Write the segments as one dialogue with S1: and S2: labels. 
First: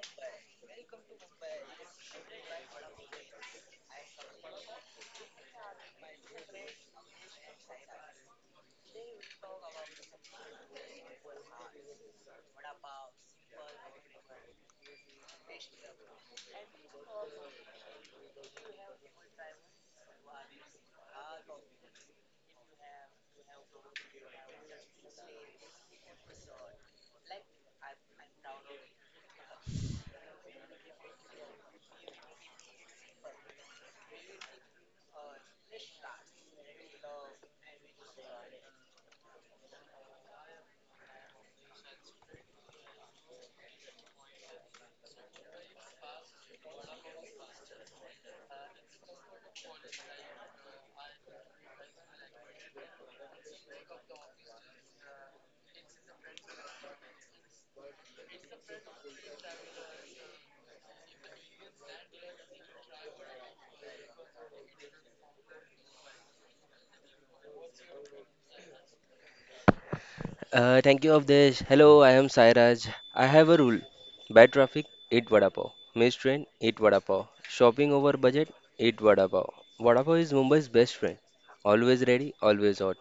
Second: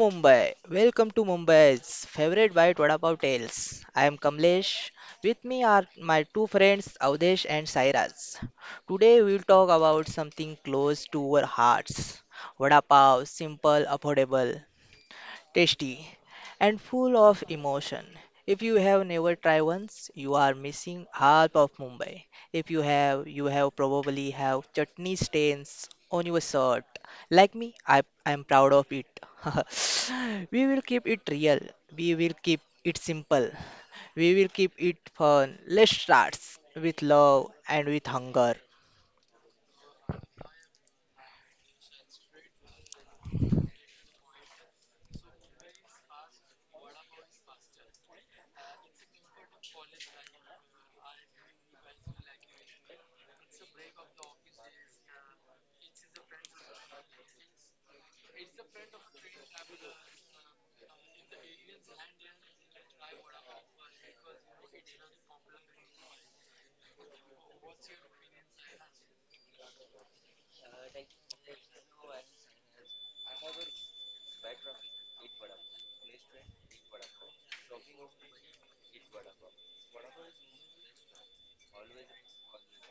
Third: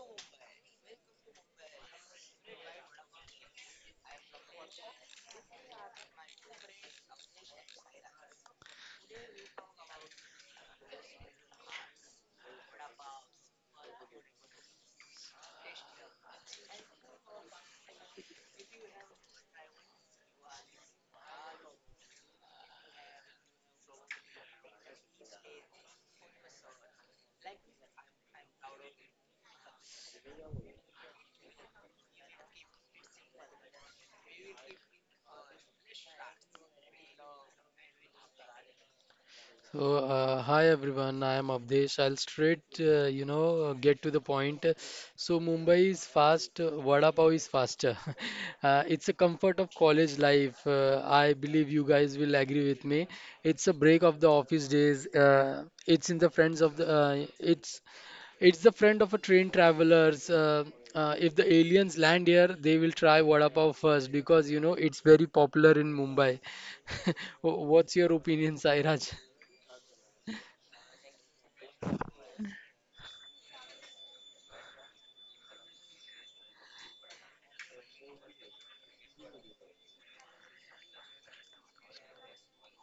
S1: Mumbai. Welcome to Mumbai's favorite bite What About Tales. I am Kamlesh. With me are my two friends Avdesh and Sairaj. Today we will talk about something close to our hearts. Vada pav, simple, affordable, tasty, and full of emotion. If you have never tried once, you are missing half of Mumbai. If you have, you have probably have chutney stains on your shirt. Like me, I am proud of it. We will keep it real. We will keep it simple. We will keep it fun. Let's start with love and with hunger.
S2: So, hi everyone, I am Avdesh. I'll straight, get to the point. So, Mumbai is fast, Vada Pav is faster. It's a comfort of college life. I believe you guys will agree with me. It's a break of the office days. It's the friend of a train travelers. If the aliens land here, they will try Vada Pav first because it's very popular in Mumbai. What's your opinion, Sairaj?
S3: Thank you, Avdesh. Hello, I am Sairaj. I have a rule. Bad traffic, eat vada pav. Missed train, eat vada pav. Shopping over budget, eat vada pav. Vada pav is Mumbai's best friend. Always ready, always hot,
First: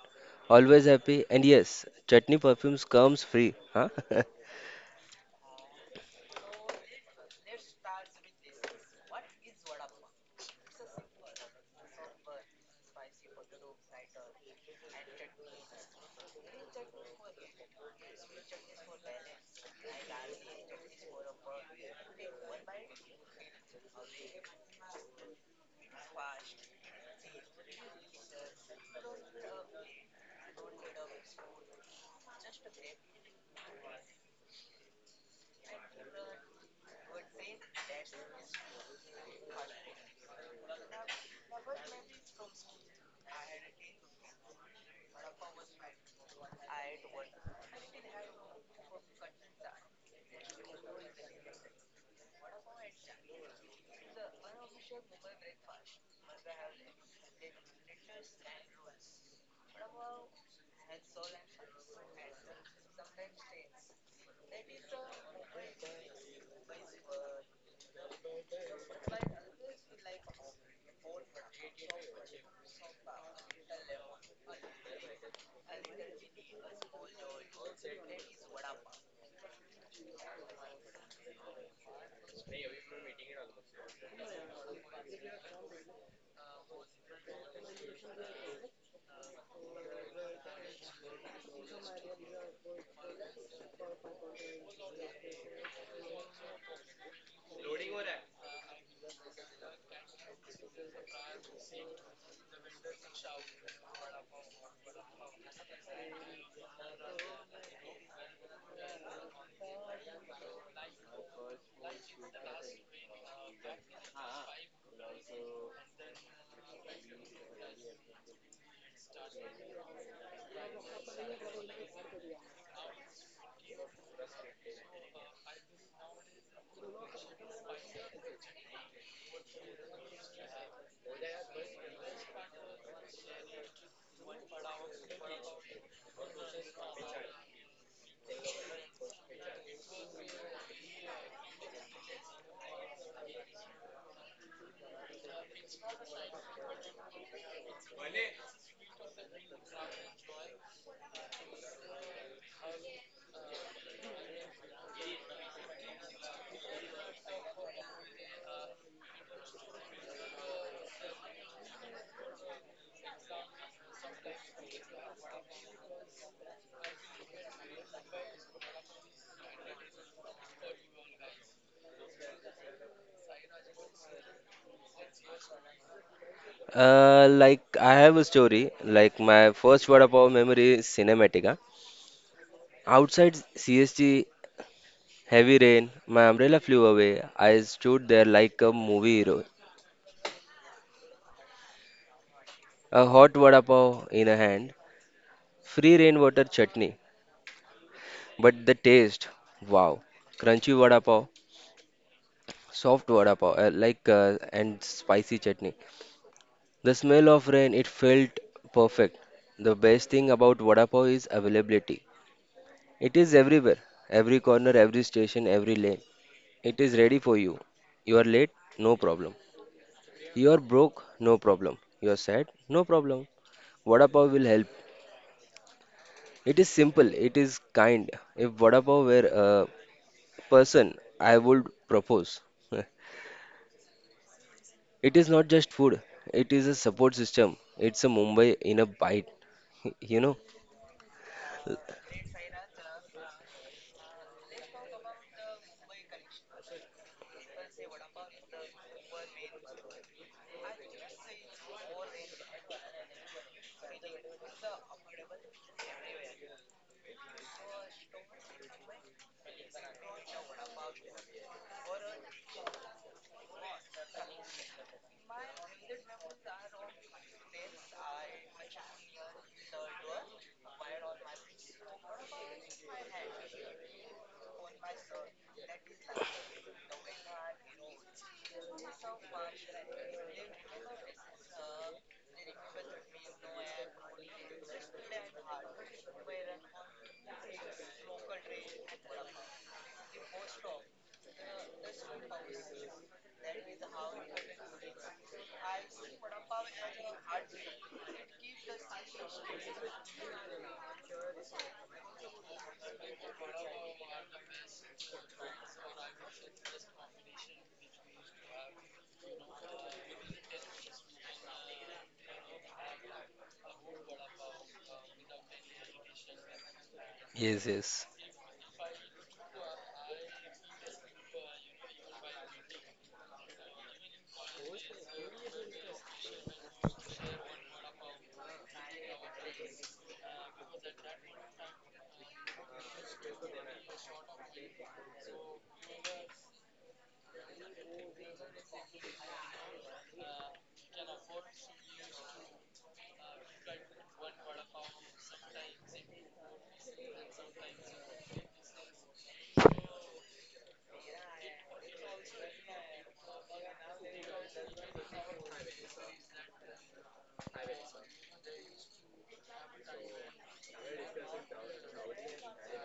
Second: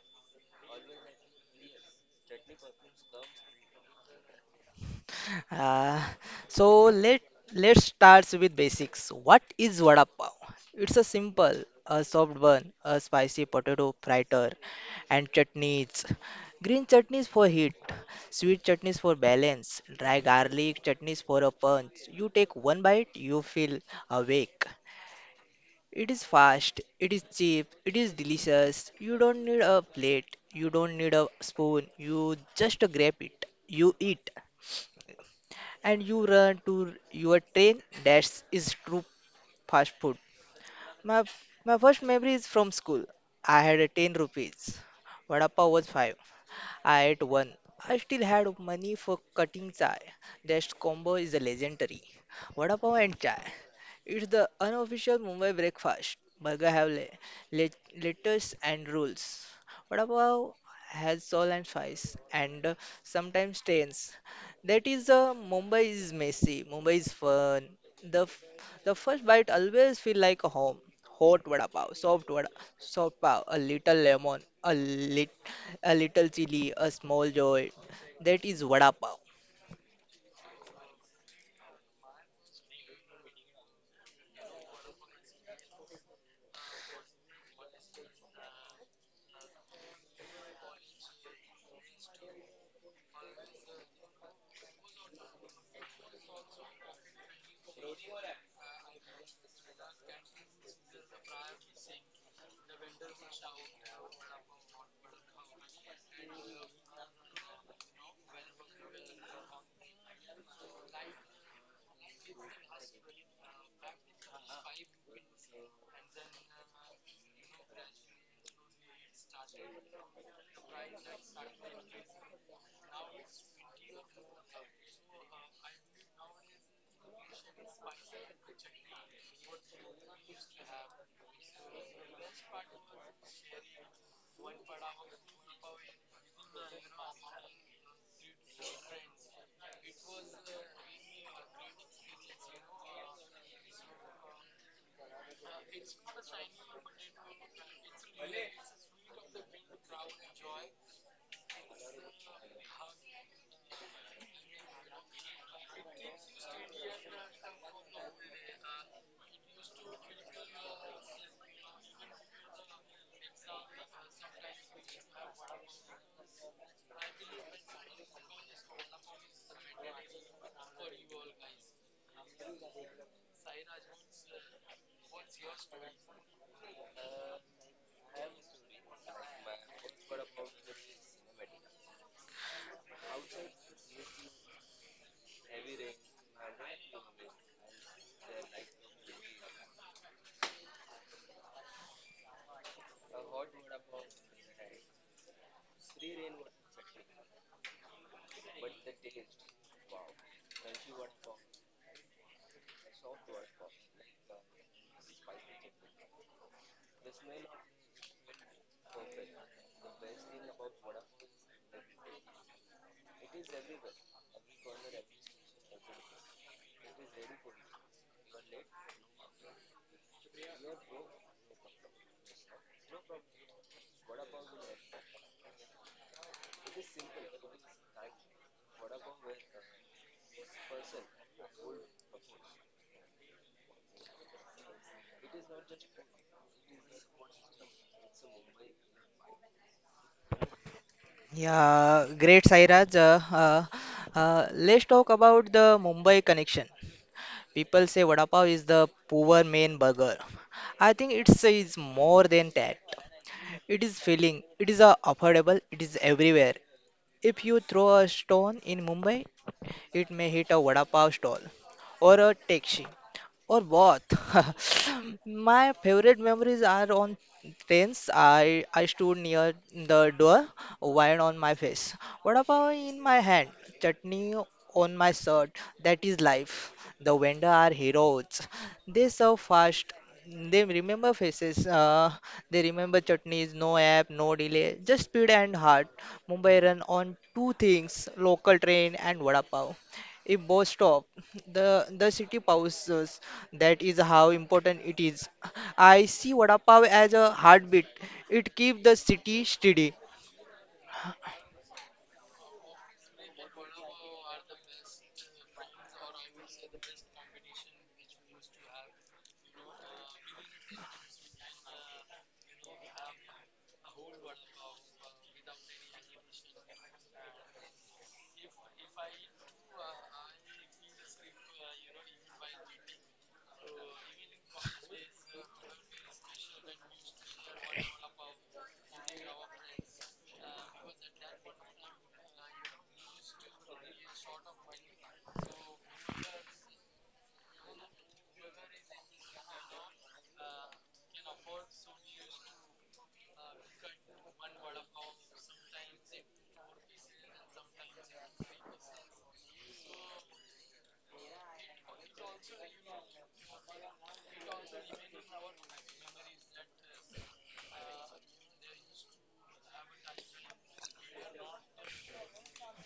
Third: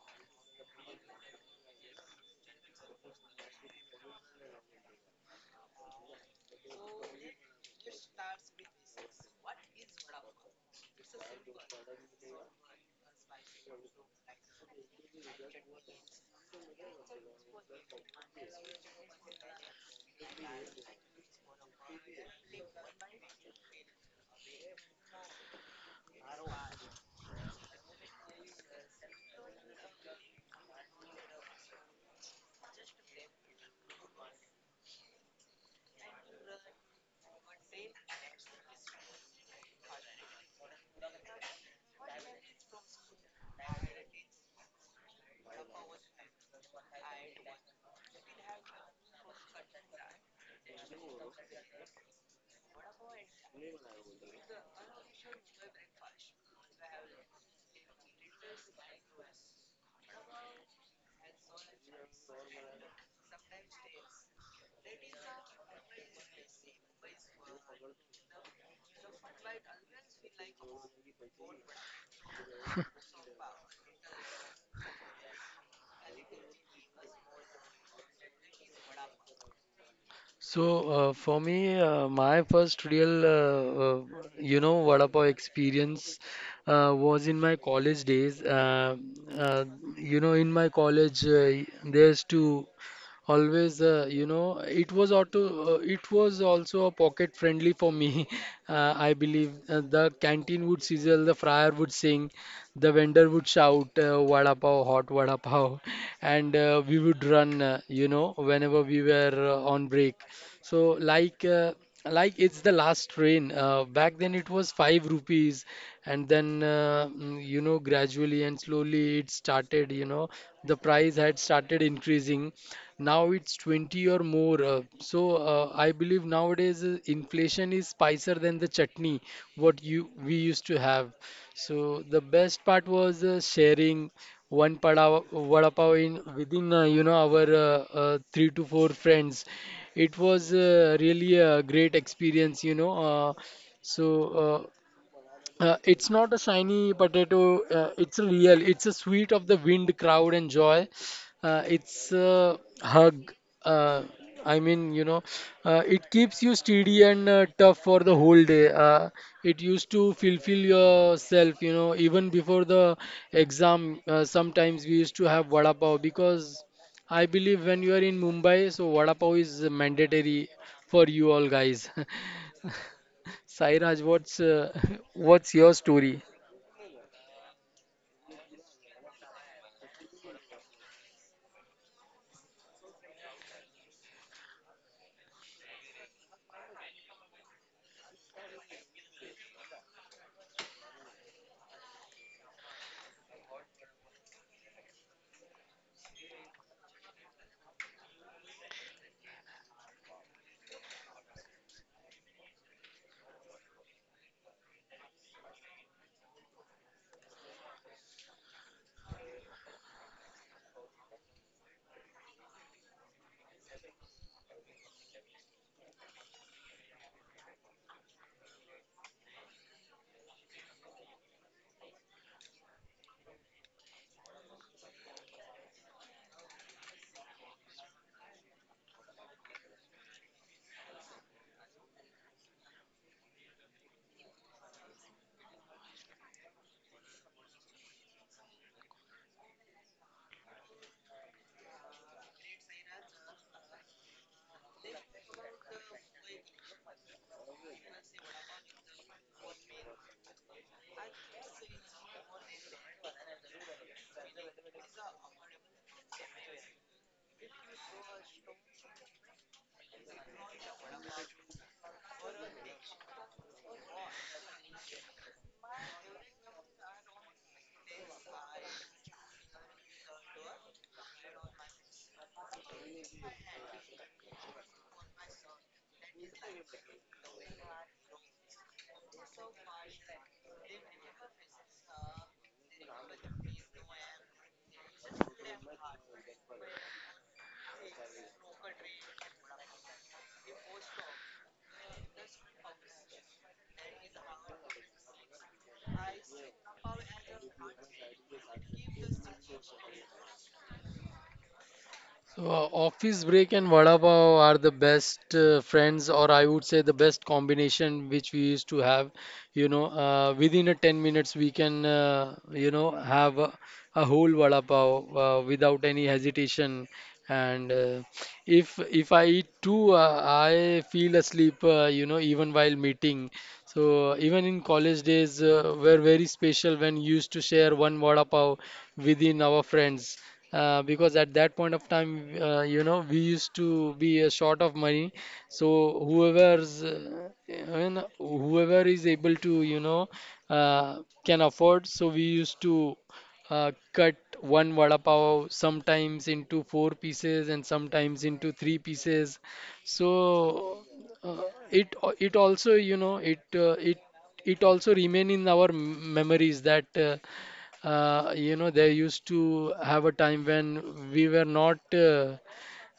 S3: always happy. And yes, chutney perfumes comes free. Huh?
S1: Uh, so let's start with basics. What is vada pav? It's a simple, a soft bun, a spicy potato fritter, and chutneys. Green chutneys for heat, sweet chutneys for balance, dry garlic chutneys for a punch. You take one bite, you feel awake. It is fast, it is cheap, it is delicious. You don't need a plate, you don't need a spoon, you just grab it, you eat and you run to your train. That is true fast food. My my first memory is from school. I had a 10 rupees. Vada pav was 5. At one, I still had money for cutting chai. That combo is legendary. Vada pav and chai. It's the unofficial Mumbai breakfast. Burger have lettuce and rules. Vada pav has salt and spice and sometimes stains. That is Mumbai is messy. Mumbai is fun. The the first bite always feel like a home. Hot vada pav, soft vada, soft pav, a little lemon, a little chili, a small joy. That is vada pav.
S2: So, for me, my first real, vada pav experience was in my college days. Uh, in my college, there's two always, it was auto, it was also a pocket friendly for me. I believe the canteen would sizzle, the fryer would sing, the vendor would shout, vada pav, hot vada pav. And we would run whenever we were on break. So, like uh, like it's the last train. Back then it was 5 rupees, and then gradually and slowly it started. The price had started increasing. Now it's 20 or more. So, I believe nowadays inflation is spicier than the chutney what you we used to have. So, the best part was sharing one pada, vada pav in within you know our three to four friends. It was really a great experience. So uh, it's not a shiny potato. It's real. It's a sweet of the wind, crowd, and joy. It's a hug. Uh, I mean, it keeps you steady and tough for the whole day. It used to fulfill yourself, even before the exam. Sometimes we used to have vada pav because I believe when you are in Mumbai, so vada pav is mandatory for you all guys. Sairaj, what's what's your story?
S3: Like I have a story. Like my first vada pav memory is cinematic. Huh? Outside CST. Heavy rain, my umbrella flew away. I stood there like a movie hero. A hot vada pav in a hand, free rainwater chutney. But the taste, wow. Crunchy vada pav, soft vada pav, and spicy chutney. The smell of rain, it felt perfect. The best thing about vada pav is availability. It is everywhere, every corner, every station, every lane. It is ready for you. You are late? No problem. You are broke? No problem. You are sad? No problem. Vada pav will help. It is simple, it is kind. If vada pav were a person, I would propose. It is not just food, it is a support system. It's a Mumbai in a bite, you know?
S1: Yeah, great Sairaj. Let's talk about the Mumbai connection. People say vada pav is the poor main burger. I think it's is more than that. It is filling. It is affordable. It is everywhere. If you throw a stone in Mumbai, it may hit a vada pav stall or a taxi or both. My favorite memories are on trains. I stood near the door, wine on my face, vada pav in my hand, chutney on my shirt. That is life. The vendor are heroes. They serve fast. They remember faces. They remember chutneys. No app, no delay, just speed and heart. Mumbai run on two things: local train and vada pav. If both stop, the city pauses. That is how important it is. I see vada pav as a heartbeat. It keeps the city steady.
S2: So, office break and vada pav are the best friends, or I would say the best combination which we used to have. Within a 10 minutes, we can, have a whole vada pav without any hesitation. And
S3: Yes, yes.
S2: if I eat two, I feel asleep, even while meeting. So, even in college days were very special when used to share one vada pav within our friends because at that point of time, we used to be short of money. So whoever's, whoever is able to, uh, can afford. So we used to cut one vada pav sometimes into four pieces and sometimes into three pieces. So uh, it it also, it also remain in our memories that they used to have a time when we were not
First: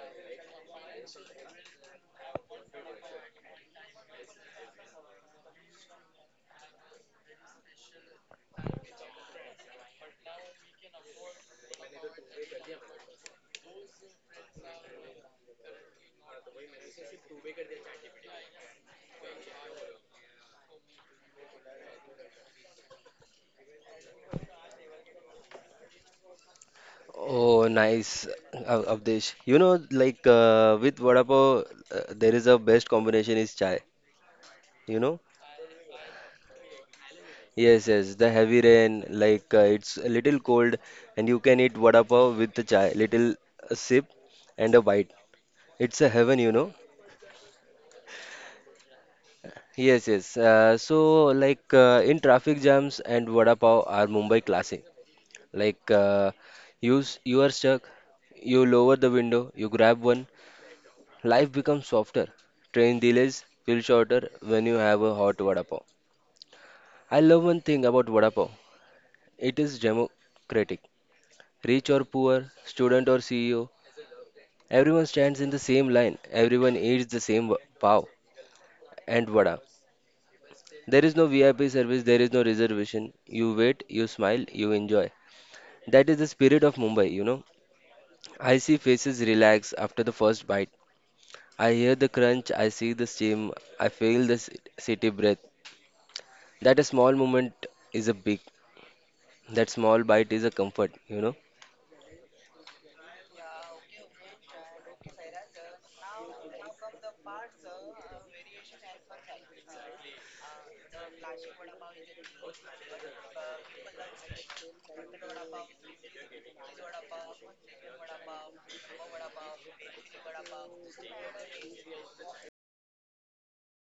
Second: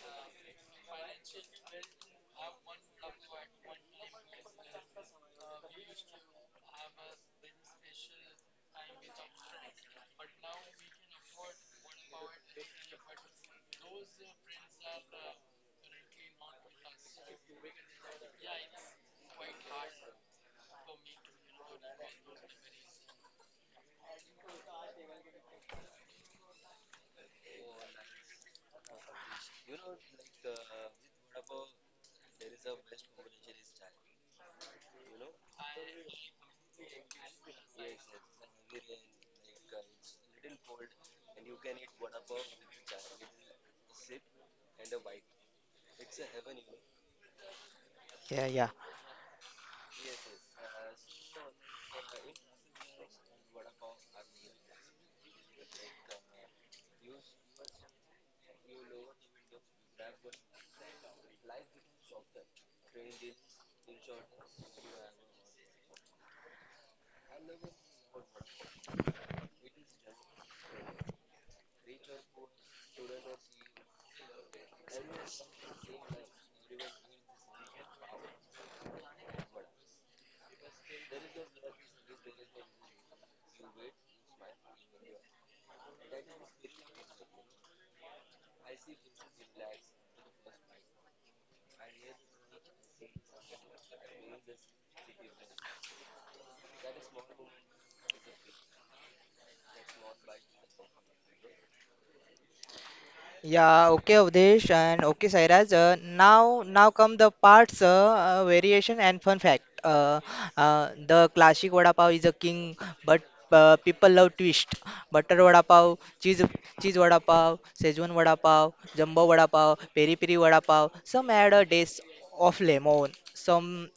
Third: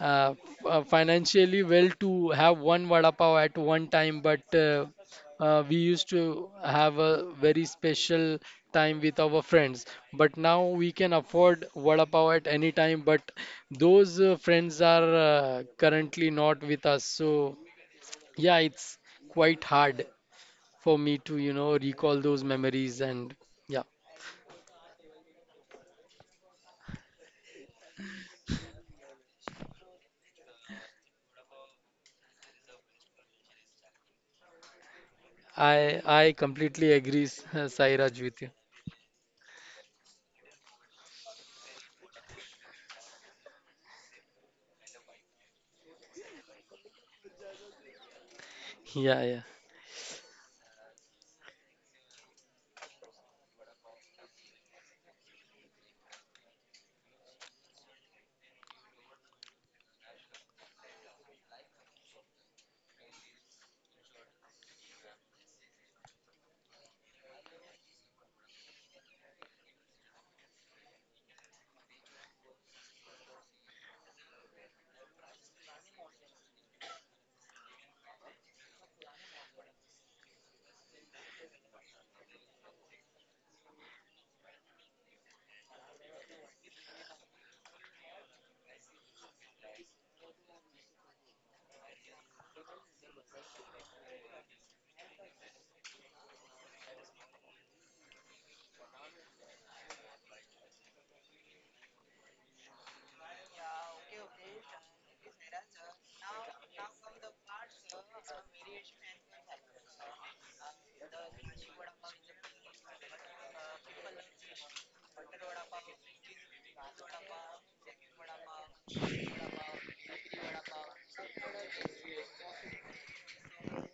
S2: uh, f- financially well to have one vada pav at one time, but we used to have a very special time with our friends. But now we can afford vada pav at any time, but those friends are currently not with us. So, yeah, it's quite hard for me to recall those memories, and yeah.
S3: Oh, nice, Avdesh. You know, with vada pav, there is a best combination is chai. You know?
S2: I completely agree,
S3: Yes, yes.
S2: Sairaj,
S3: The
S2: with you.
S3: heavy rain, it's a little cold, and you can eat vada pav with the chai. Little sip and a bite. It's a heaven, you know.
S1: Yeah, yeah.
S2: Yeah, yeah.
S3: Yes, yes. In traffic jams and vada pav are Mumbai classic. Like uh, you, you are stuck, you lower the window, you grab one. Life becomes softer. Train delays feel shorter when you have a hot vada pav. I love one thing about vada pav. It is democratic. Rich or poor, student or CEO, everyone stands in the same line. Everyone eats the same pav and vada. There is no VIP service, there is no reservation. You wait, you smile, you enjoy. That is the spirit of Mumbai, you know. I see faces relax after the first bite. I hear the crunch, I see the steam, I feel the city breath. That a small moment is a big, that small bite is a comfort, you know.
S1: Yeah, okay, Avdesh, and okay, Sairaj. Now come the parts, variation and fun fact. The classic vada pav is a king, but people love twist. Butter vada pav, cheese vada pav, Szechuan vada pav, jumbo vada pav, peri peri vada pav. Some add a dash of lemon. Some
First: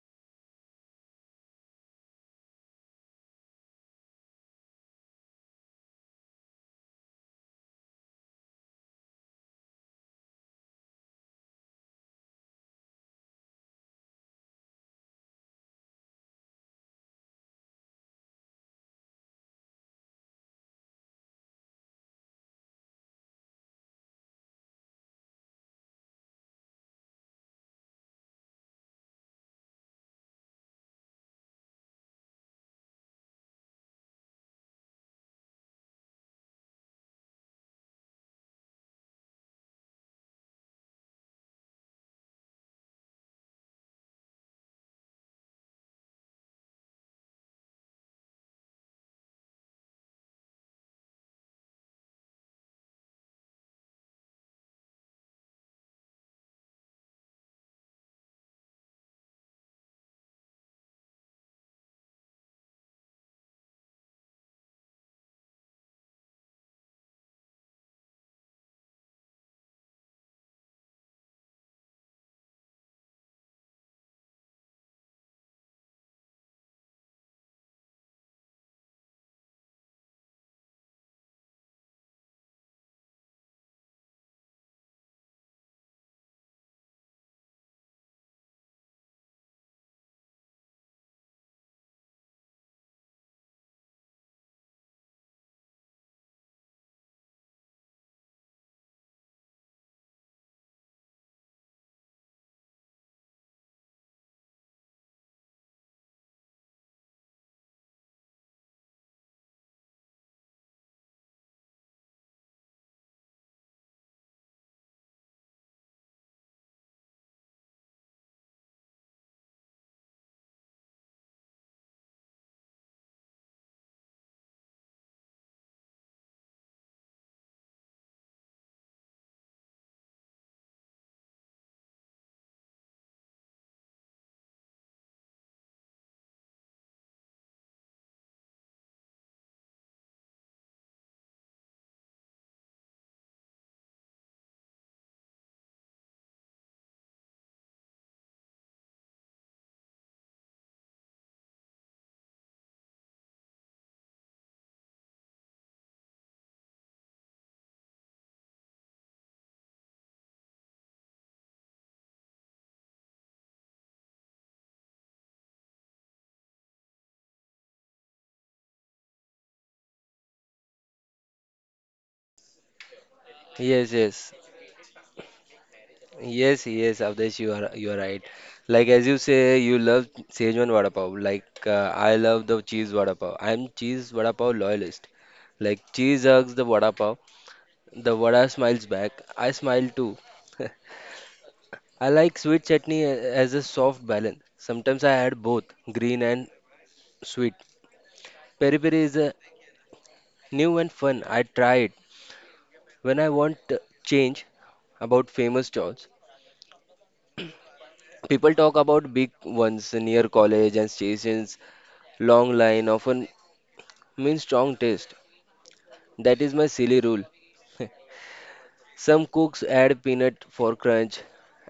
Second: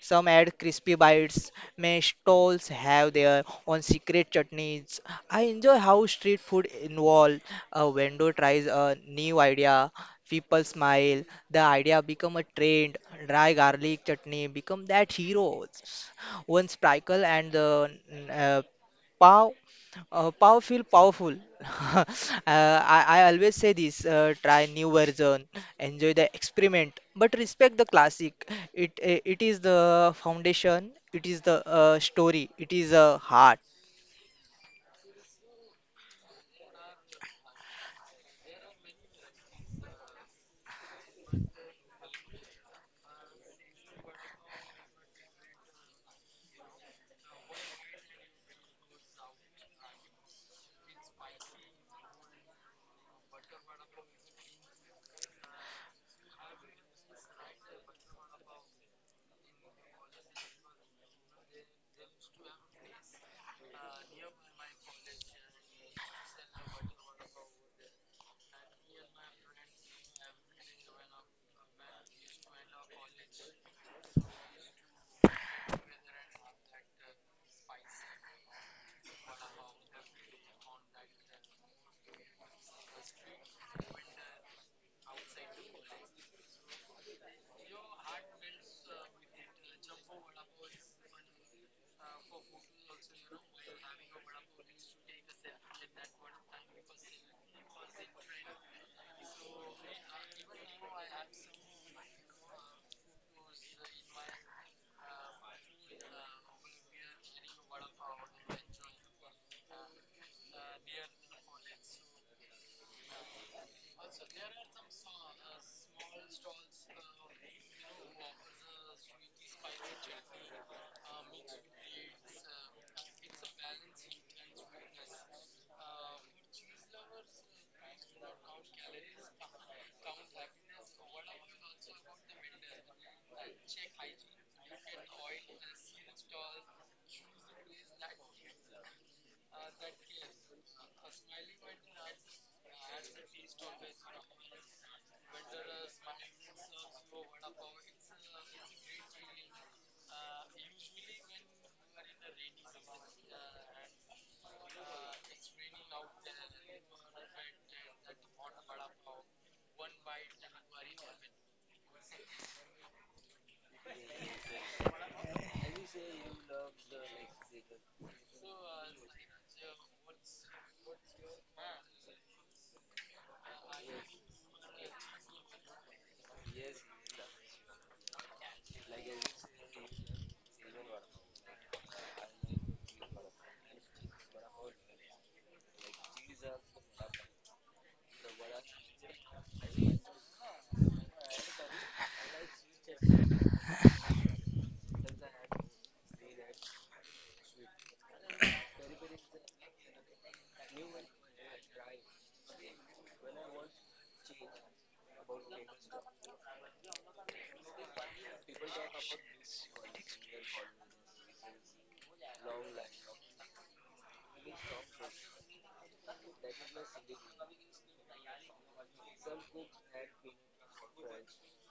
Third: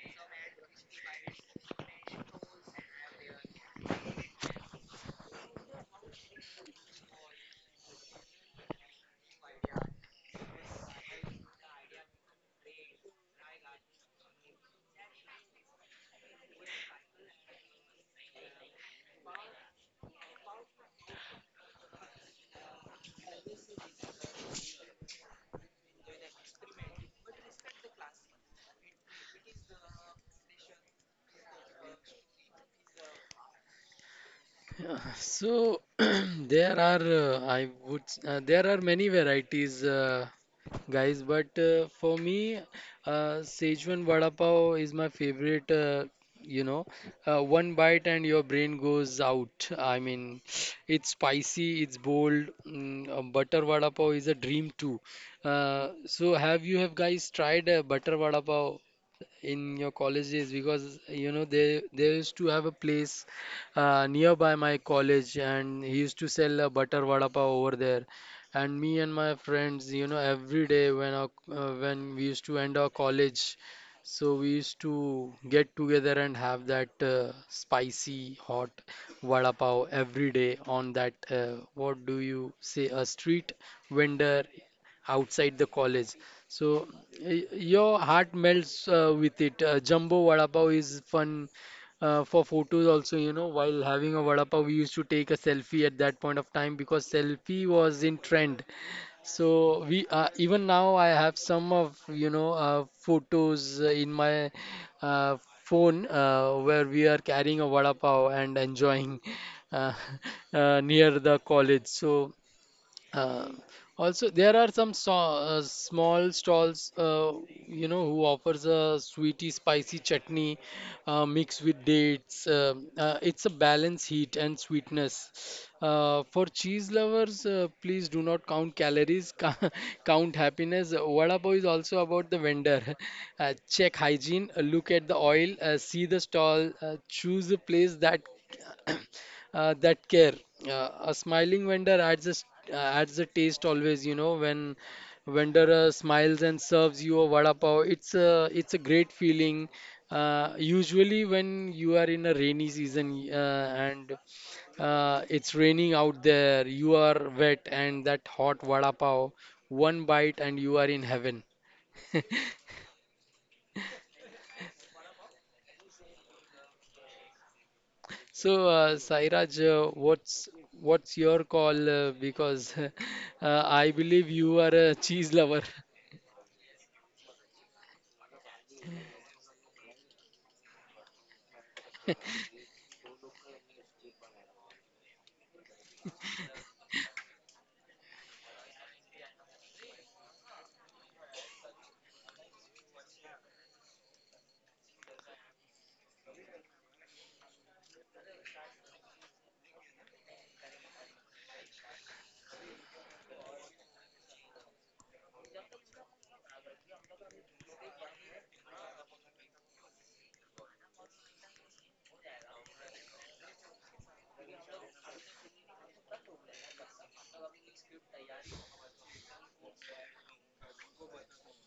S1: some add crispy bites. May stalls have their own secret chutneys. I enjoy how street food involve a vendor tries a new idea, people smile, the idea become a trend, dry garlic chutney become that hero. One sprinkle and the uh, pav, pav feel powerful. uh, I always say this, try new version, enjoy the experiment, but respect the classic. It is the foundation, it is the story, it is a heart.
S2: Yeah. So, there are I would s- there are many varieties, guys. But for me, Szechuan vada pav is my favorite. You know, One bite and your brain goes out. I mean, it's spicy, it's bold. Butter vada pav is a dream too. So, have guys tried butter vada pav in your college days? Because they used to have a place nearby my college, and he used to sell a butter vada pav over there. And me and my friends, every day when when we used to end our college, so we used to get together and have that spicy hot vada pav every day on that, what do you say, a street vendor outside the college. So, your heart melts with it. Jumbo Vada Pav is fun for photos also. While having a Vada Pav, we used to take a selfie at that point of time because selfie was in trend. So we Even now I have some of, photos in my uh, phone where we are carrying a Vada Pav and enjoying. uh, Near the college. So uh, also, there are some small stalls, who offers a sweety, spicy chutney mixed with dates. It's a balance heat and sweetness. For cheese lovers, please do not count calories, count happiness. Vada pav is also about the vendor. Check hygiene, look at the oil, see the stall, choose a place that that care. A smiling vendor adds a taste always, when vendor smiles and serves you a vada pav, it's a great feeling. Usually when you are in a rainy season and it's raining out there, you are wet, and that hot vada pav, one bite and you are in heaven. So, Sairaj, what's your call? Because
S3: Yes,
S2: I
S3: yes,
S2: believe you are a cheese lover.
S3: yes, Avdesh, you are right. Like as you say, you love Szechuan vada pav. I love the cheese vada pav. I'm cheese vada pav loyalist. Like cheese hugs the vada pav. The vada smiles back. I smile too. I like sweet chutney as a soft balance. Sometimes I add both green and sweet. Peri peri is a new and fun. I try it when I want to change about famous stalls. People talk about big ones near college and stations. Long line often means strong taste. That is my silly rule. Some cooks add peanut for crunch,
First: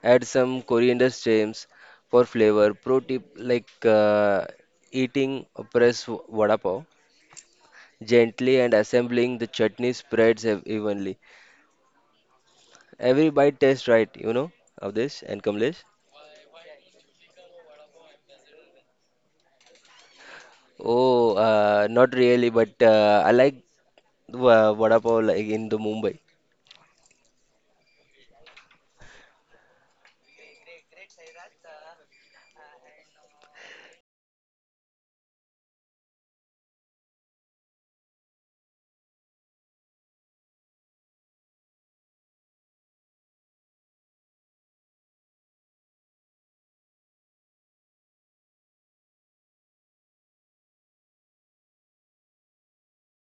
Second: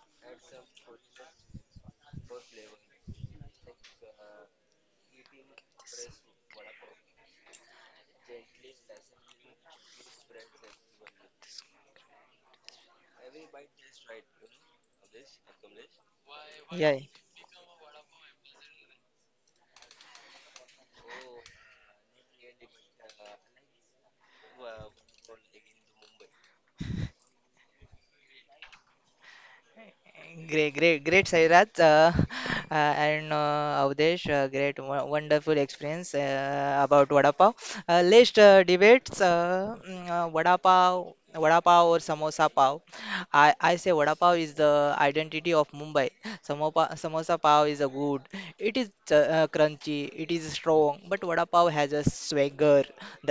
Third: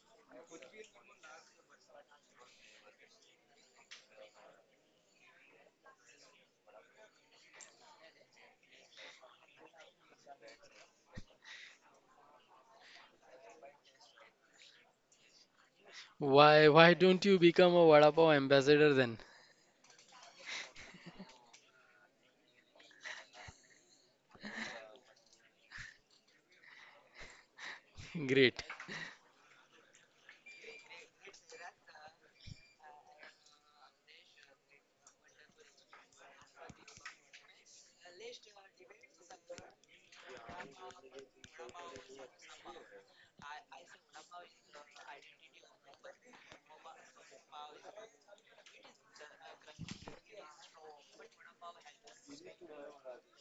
S3: add some coriander stems for flavor. Pro tip eating a press vada pav gently and assembling the chutney spreads evenly. Every bite tastes right, you know, of this and Kamlesh.
S2: Why
S1: Yeah.
S2: don't you become a vada pav ambassador then?
S3: Oh, not really, but I like vada pav like in the Mumbai.
S2: Great.
S1: Great, Sairaj, and Avdesh, great, wonderful experience about vada pav. Let's debate, vada pav or samosa pav. I say vada pav is the identity of Mumbai. Samopa, samosa pav is a good. It is crunchy, it is strong, but vada pav has a swagger,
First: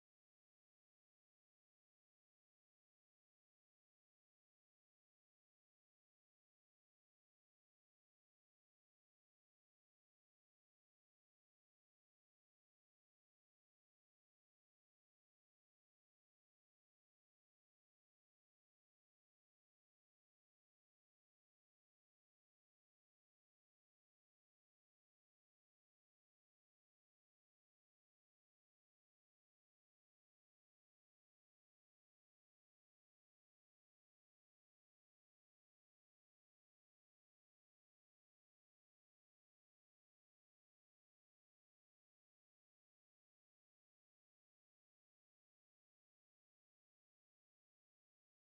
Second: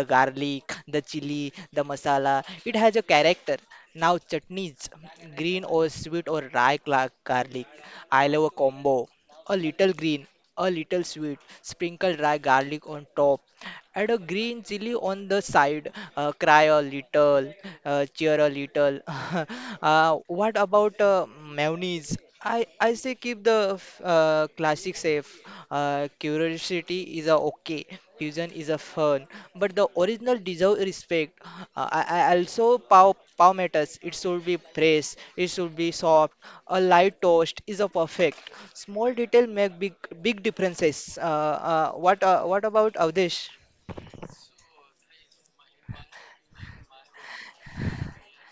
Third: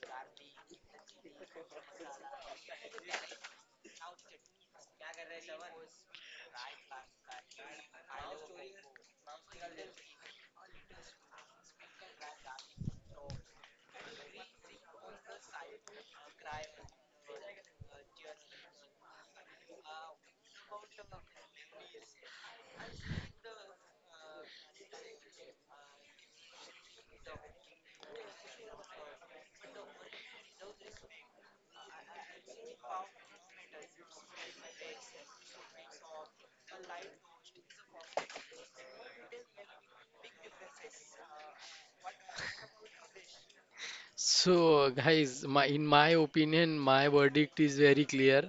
S1: the garlic, the chili, the masala. It has a character. Now chutneys, green or sweet or garlic. I love a combo. A little green, a little sweet, sprinkle rye garlic on top. Add a green chili on the side. Cry a little, cheer a little. What about mayonnaise? I say keep the classic safe. Curiosity is a okay, fusion is a fun, but the original deserve respect. I also pow matters. It should be fresh. It should be soft. A light toast is a perfect. Small detail make big differences. What about Avdesh?
S2: So, guys, my in my opinion, my verdict is very clear.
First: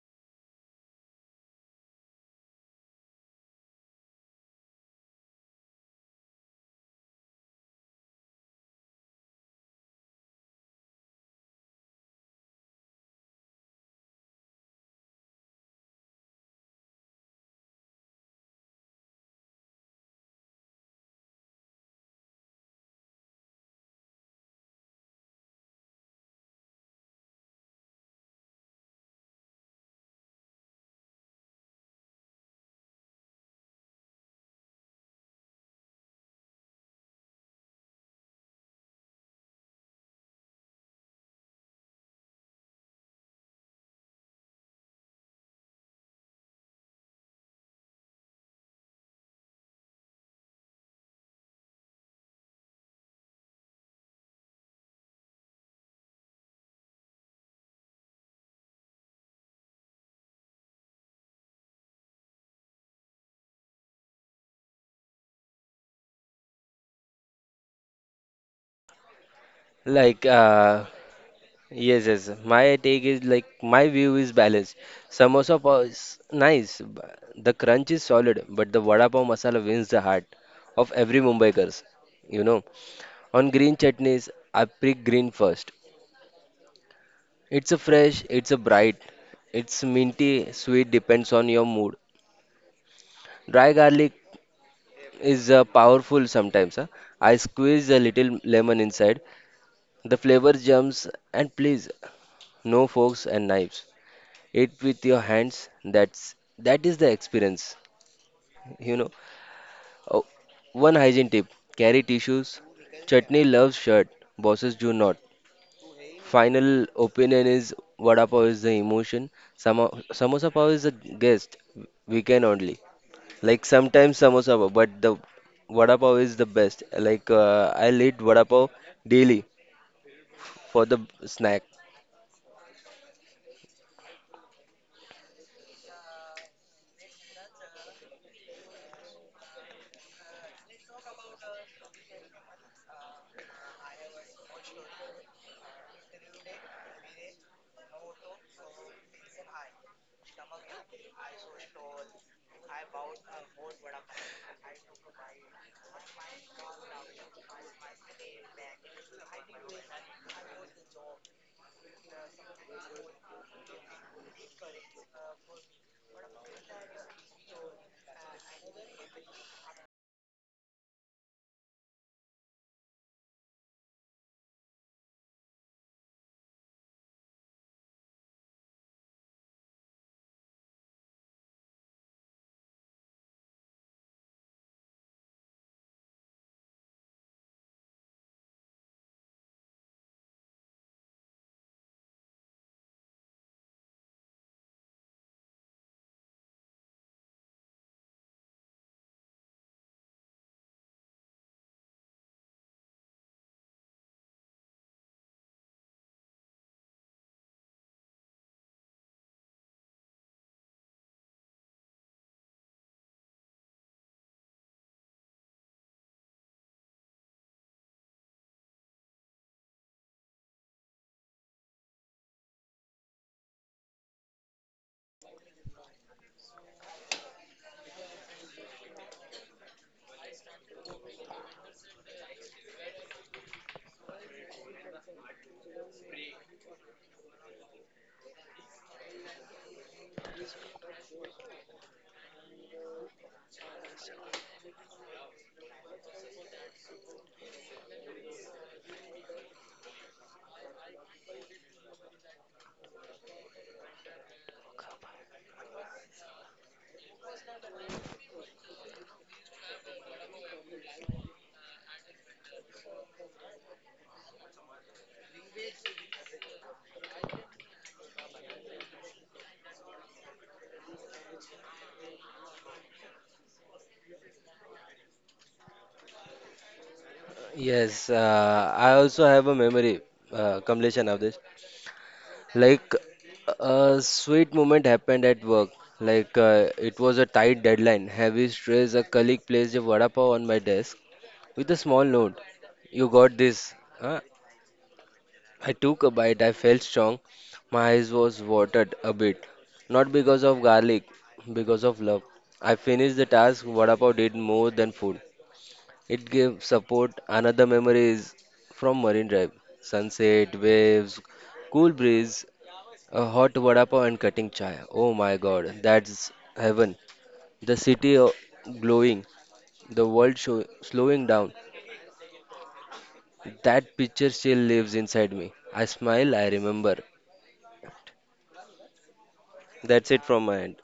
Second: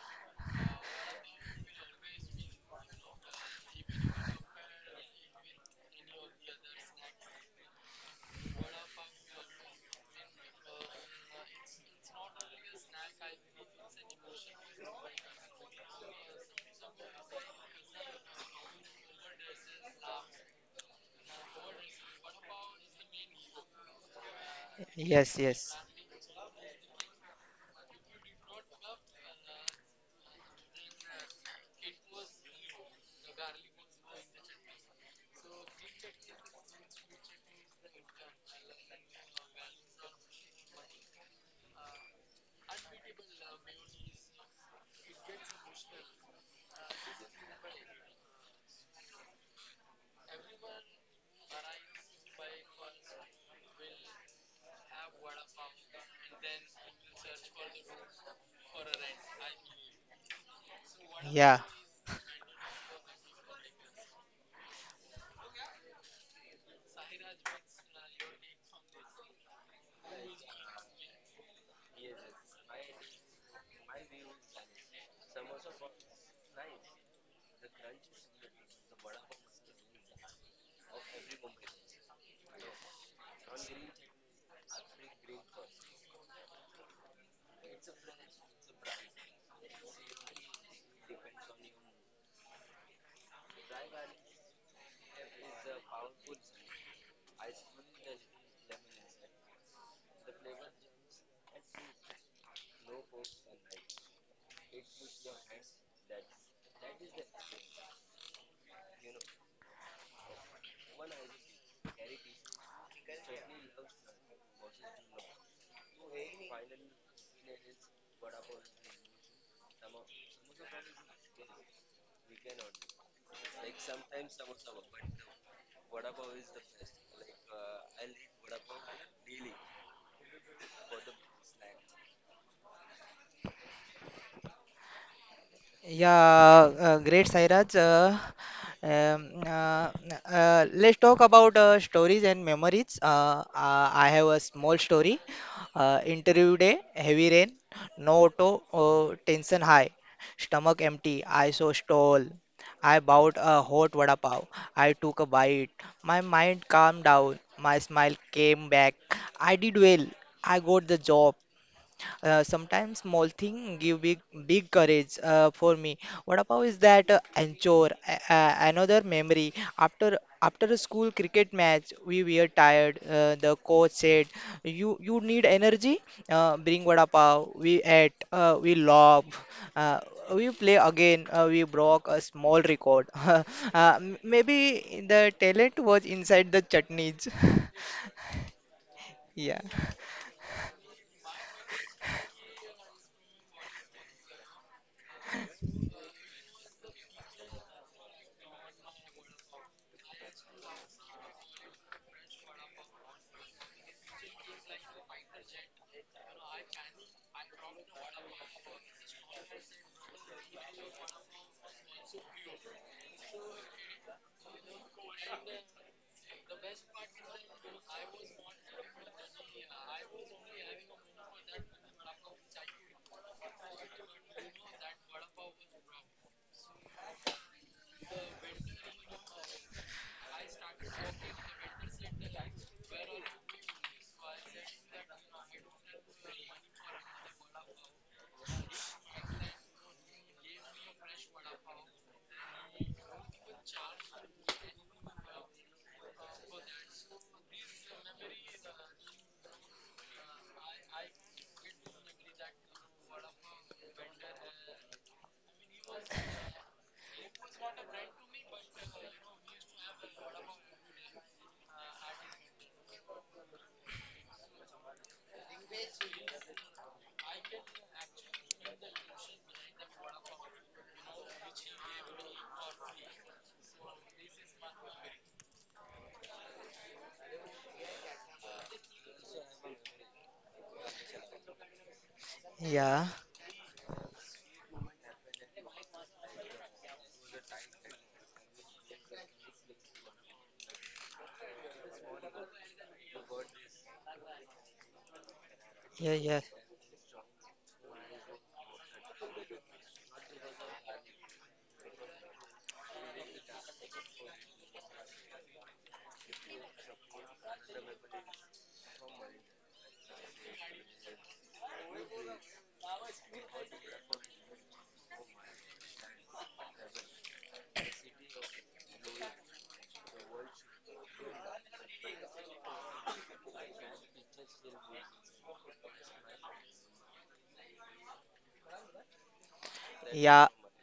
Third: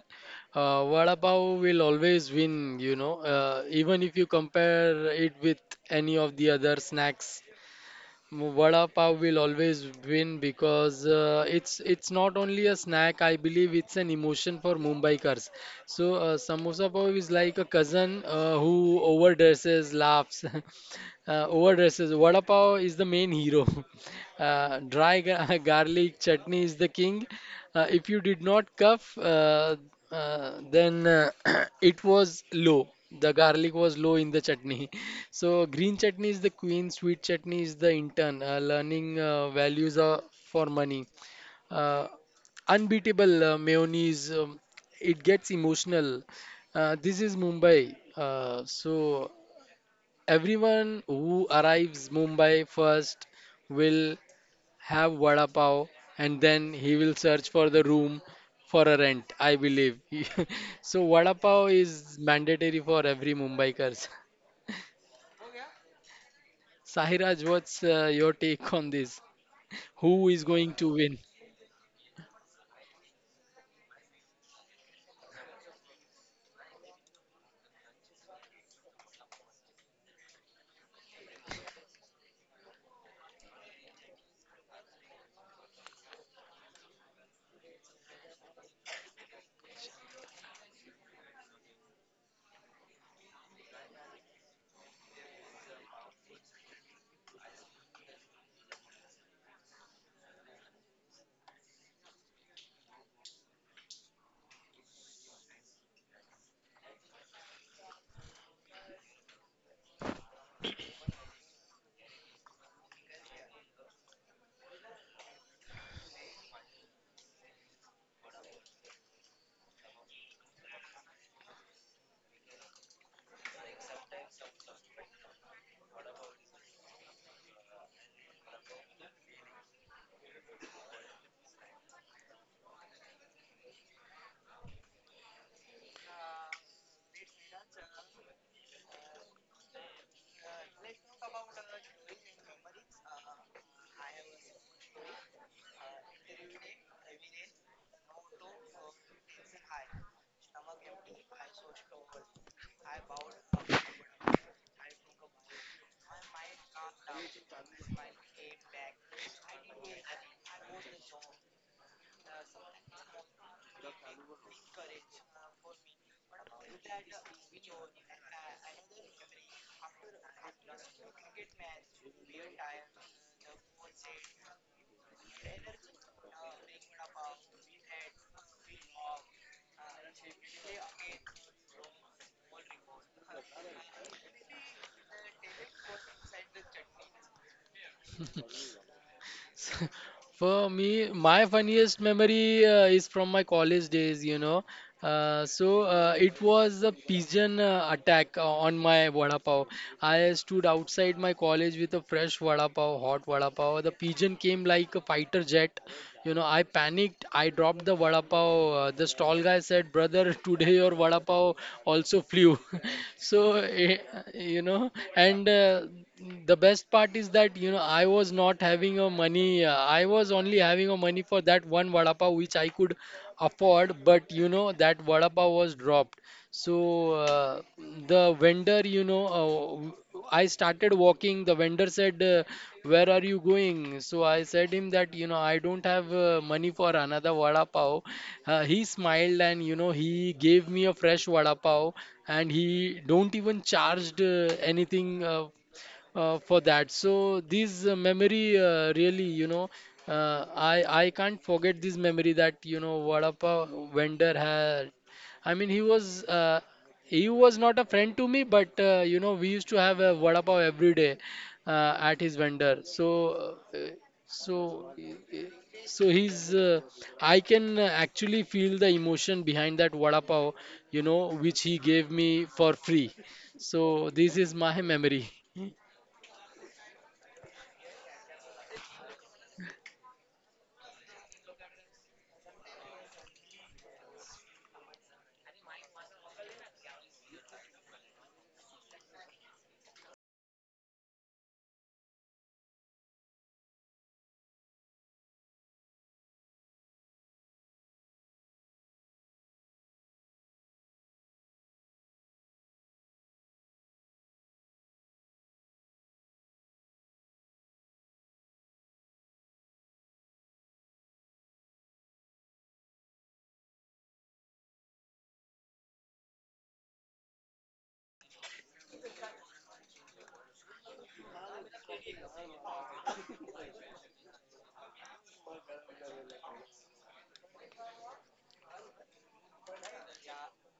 S2: Vada pav will always win, even if you compare it with any of the other snacks. Vada pav will always win because it's not only a snack. I believe it's an emotion for Mumbaikars. So, samosa pav is like a cousin who overdresses, laughs, overdresses. Vada pav is the main hero. Dry
S1: Yes, yes.
S2: garlic chutney is the king, if you did not cough, then it was low. The garlic was low in the chutney. So, green chutney is the queen, sweet chutney is the intern. Learning values are for money. Uh, Unbeatable mayonnaise. It gets emotional. This is Mumbai. So, everyone who arrives Mumbai first will have vada pav, and then he will search for the room for a rent, I believe. So, vada
S1: Yeah.
S2: pav is mandatory for every Mumbaikars. Sahiraj, what's your take on this?
S3: Like
S2: Who is going
S3: uh,
S2: to win?
S3: Yes, yes. My take is like my view is balanced. Samosa pav is nice. The crunch is solid, but the vada pav masala wins the heart of every Mumbaikars. You know, on green chutneys, I pick green first. It's a fresh, it's a bright, it's minty, sweet, depends on your mood. Dry garlic is powerful sometimes. Huh? I squeeze a little lemon inside. The flavor jumps, and please, no forks and knives. It with your hands. That is the experience. You know, oh, one hygiene tip: carry tissues. Chutney loves shirt. Bosses do not. Final opinion is vada pav is the emotion. Samosa pav is a guest. We can only like sometimes samosa pav, but the vada pav is the best. I'll eat vada pav daily for the snack.
S1: Yeah, great Sairaj. Um, uh, let's talk about stories and memories. I have a small story. Interview day, heavy rain, no auto, tension high, stomach empty, I so stall. I bought a hot vada pav. I took a bite. My mind calmed down. My smile came back. I did well. I got the job. Sometimes small thing give big courage for me. What about is that anchor, another memory. After a school cricket match, we were tired. The coach said, "You need energy. Bring vada pav." We ate. We laughed. Uh, we play again. We broke a small record. Maybe the talent was inside the chutneys. Yeah.
S2: So, for me, my funniest memory is from my college days. So, it was a pigeon attack on my vada pav. I stood outside my college with a fresh vada pav, hot vada pav. The pigeon came like a fighter jet. I panicked. I dropped the vada pav. The stall guy said, "Brother, today your vada pav also flew." so eh, you know, and The best part is that I was not having a money. I was only having a money for that one vada pav which I could afford. But you know that vada pav was dropped. So, the vendor, I started walking. The vendor said, "Where are you going?" So I said him that, I don't have money for another vada pav. He smiled and, he gave me a fresh vada pav, and he don't even charged anything for that. So this memory really, I can't forget this memory that Vada Pav vendor had. I mean, he was not a friend to me, but we used to have a Vada Pav every day at his vendor. So so so he's I can actually feel the emotion behind that Vada Pav, which he gave me for free. So this is my memory.
S3: Yes, I also have a memory, Kamlesh and Avdesh. Like
S1: Yeah,
S3: a sweet moment happened at work. It was a tight deadline, heavy stress. A colleague placed a vada pav on my desk with a small note. You got this. Huh? I took a
S1: yeah, yeah,
S3: bite. I felt strong. My eyes was watered a bit, not because of garlic, because of love. I finished the task. Vada pav did more than food. It gave support. Another memory is from Marine Drive. Sunset, waves, cool breeze, a hot vada pav and cutting chai. Oh my god, that's heaven. The city glowing, the world, slowing down. That picture still lives inside me. I smile, I remember. That's it from
S1: yeah.
S3: my end.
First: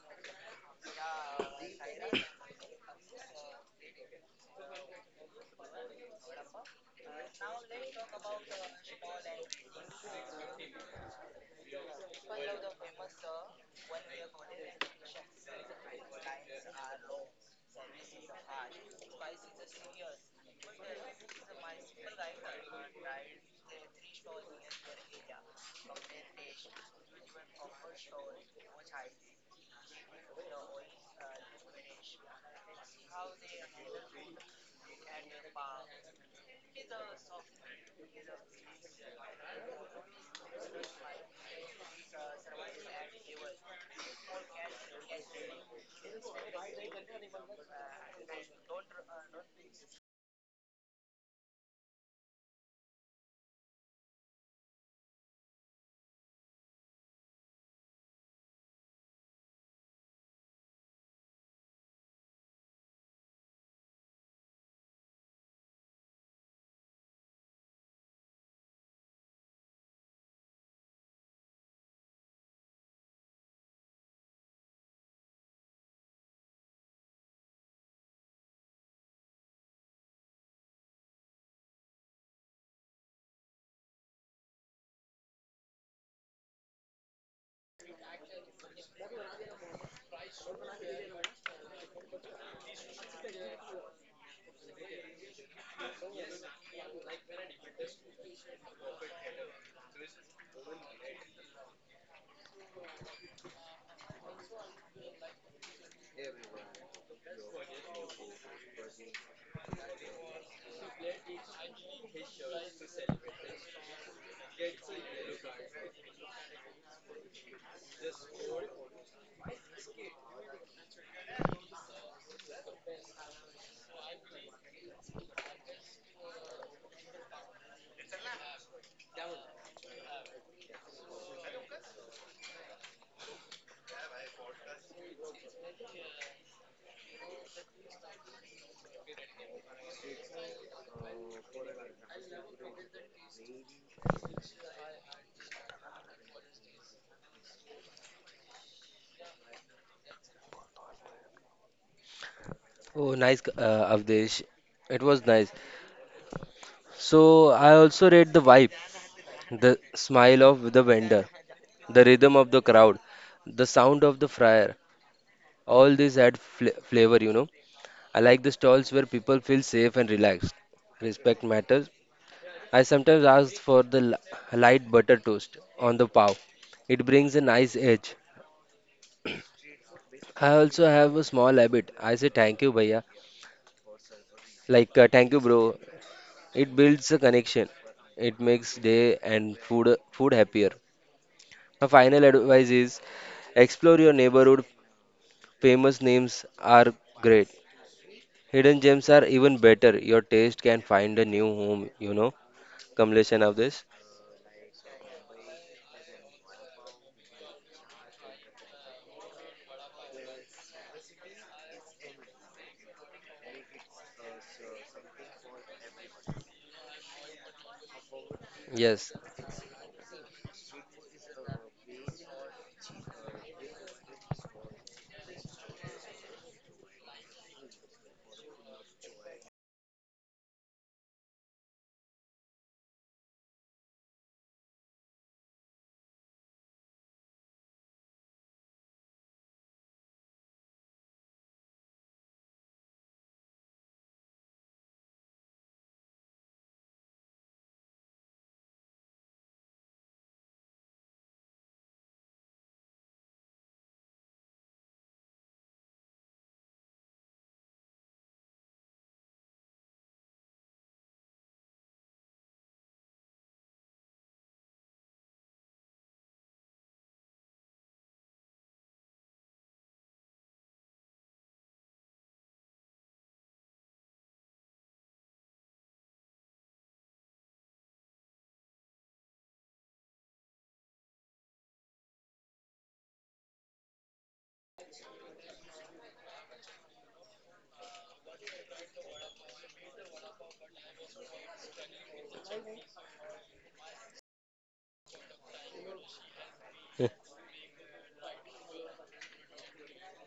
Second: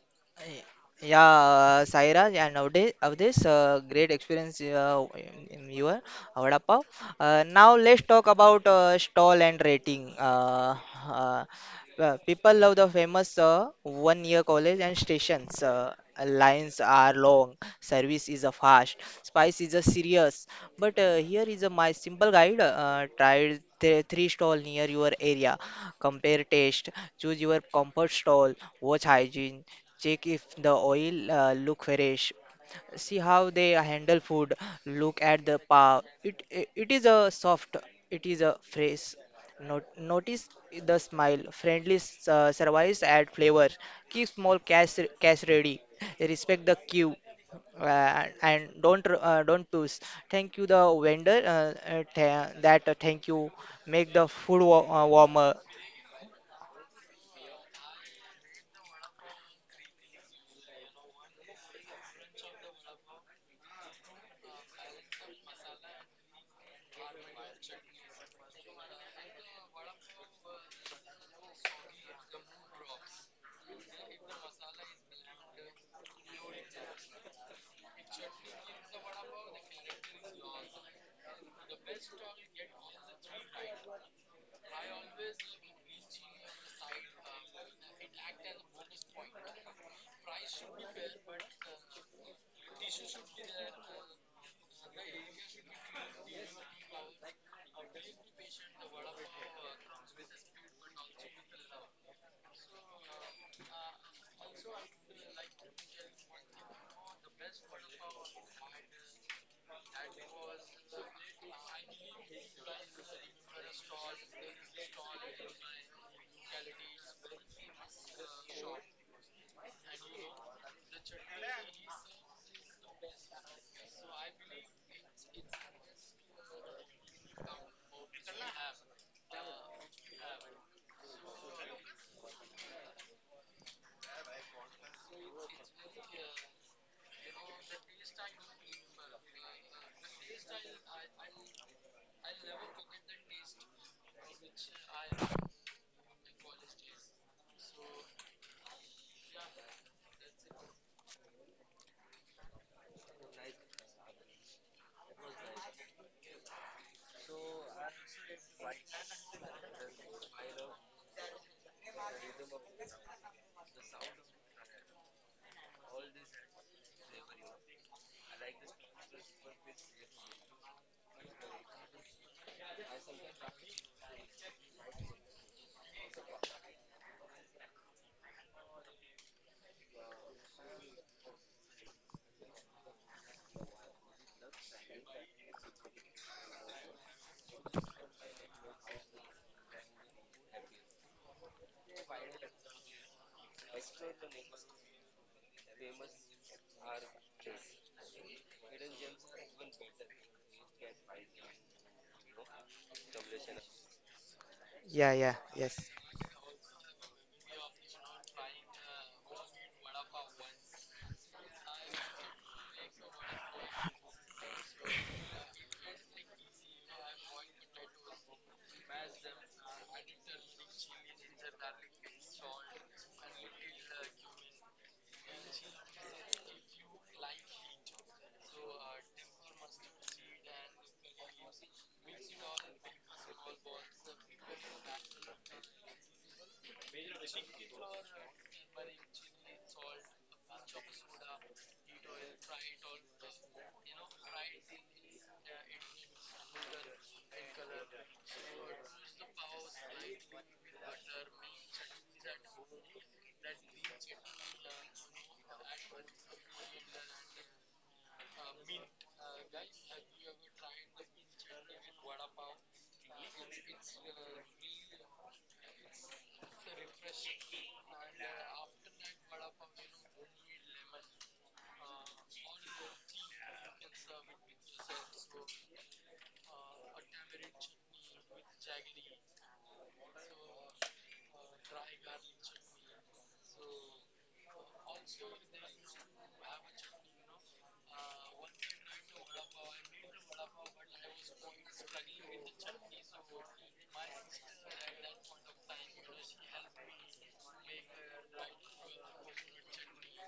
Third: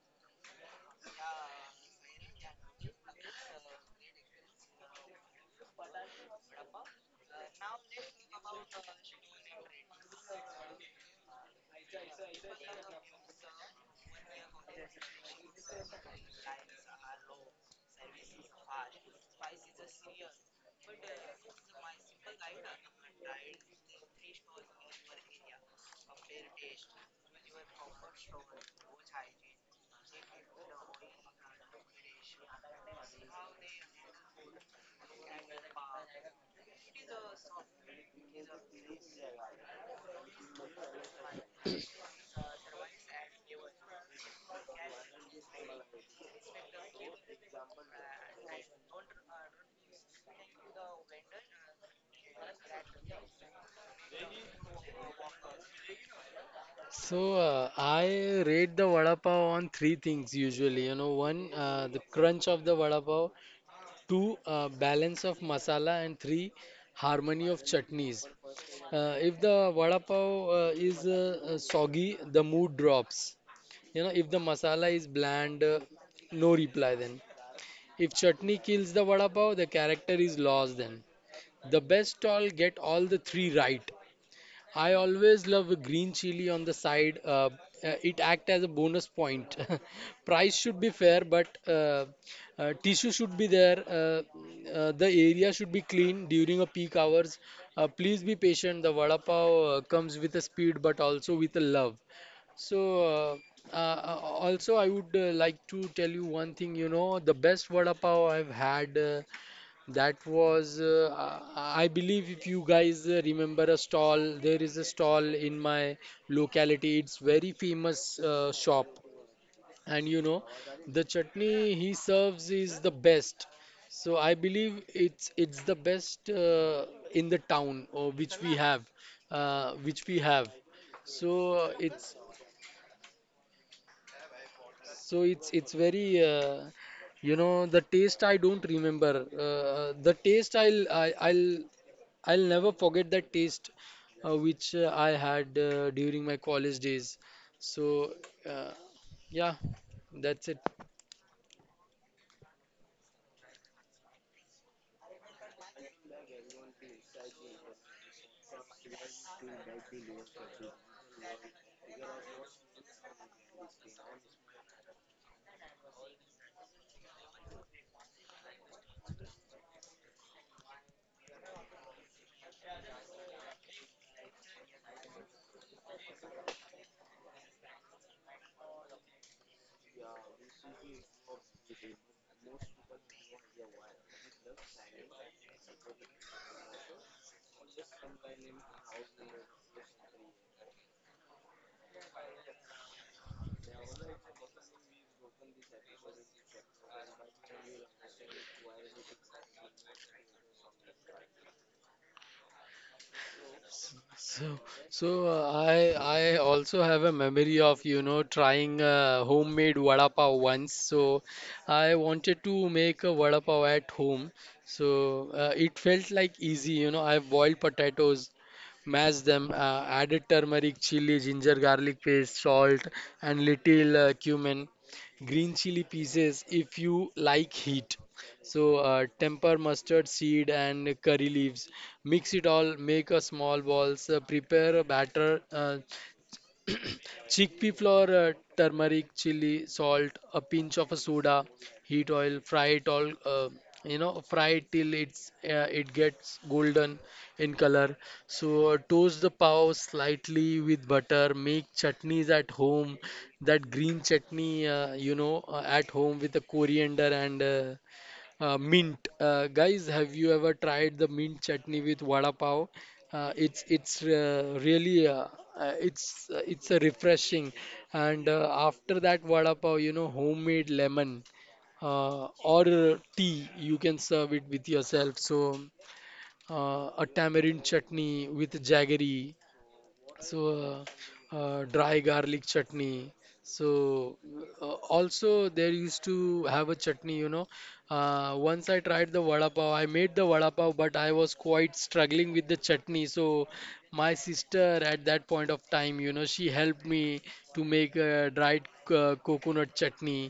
S1: Yeah, Saira, yeah, nowadays of this great experience in your Vada Pav. Now let's talk about stall and rating. Uh, People love the famous one-year college and stations. Lines are long, service is a fast, spice is a serious. But here is a my simple guide. Try three stall near your area. Compare taste, choose your comfort stall, watch hygiene, check if the oil look fresh, see how they handle food look at the power it it is a soft it is a fresh. Not, Notice the smile, friendly service add flavor. Keep small cash ready. Respect the queue, and don't push. Thank you the vendor. Tha- that Thank you make the food warmer.
S2: So, I rate the vada pav on three things usually. One, the crunch of the vada pav, two, balance of masala, and three, harmony of chutneys. If the vada pav is soggy, the mood drops. If the masala is bland, no reply then. If chutney kills the vada pav, the character is lost then. The best stall get all the three right. I always love a green chili on the side. It act as a bonus point. Price should be fair, but tissue should be there. The area should be clean during a peak hours. Please be patient. The vada pav comes with a speed, but also with a love. So, Also, I would like to tell you one thing. You know, the best vada pav I've had. That was, I believe, if you guys remember a stall, there is a stall in my locality. It's very famous shop, and you know, the chutney he serves is the best. So I believe it's the best in the town, or which we have, uh, which we have. So it's so it's very the taste I don't remember. The taste I'll I, I'll never forget that taste which I had during my college days. So, uh, yeah, that's it.
S3: Oh, nice, Avdesh. It was nice. So, I also read the vibe, the smile of the vendor, the rhythm of the crowd, the sound of the fryer. All this had fl flavor, you know. I like the stalls where people feel safe and relaxed. Respect matters. I sometimes ask for the light butter toast on the pav. It brings a nice edge. I also have a small habit. I say thank you, bhaiya. Thank you, bro. It builds a connection. It makes day and food happier. My final advice is explore your neighborhood. Famous names are great. Hidden gems are even better. Your taste can find a new home, you know. Completion of this.
S2: So, so
S1: Yeah, yeah,
S2: uh, I
S1: yes.
S2: I also have a memory of trying homemade vada pav once. So I wanted to make a vada pav at home. So it felt like easy, you know. I boiled potatoes,
S3: Yes.
S2: mashed them, added turmeric, chili, ginger, garlic paste, salt, and little cumin, green chili pieces if you like heat. So temper mustard seed and curry leaves. Mix it all, make a small balls, prepare a batter, chickpea flour, turmeric, chili, salt, a pinch of a soda, heat oil, fry it all, you know, fry it till it gets golden in color. So toast the pav slightly with butter, make chutneys at home, that green chutney, you know, at home with the coriander and mint, guys, have you ever tried the mint chutney with vada pav? It's really it's a refreshing, and after that vada pav, you know, homemade lemon uh, or tea, you can serve it with yourself. So a tamarind chutney with jaggery, so dry garlic chutney so uh, also there used to have a chutney once I tried the vada pav, I made the vada pav, but I was quite struggling with the chutney. So my sister at that point of time, you know, she helped me to make a dried coconut chutney.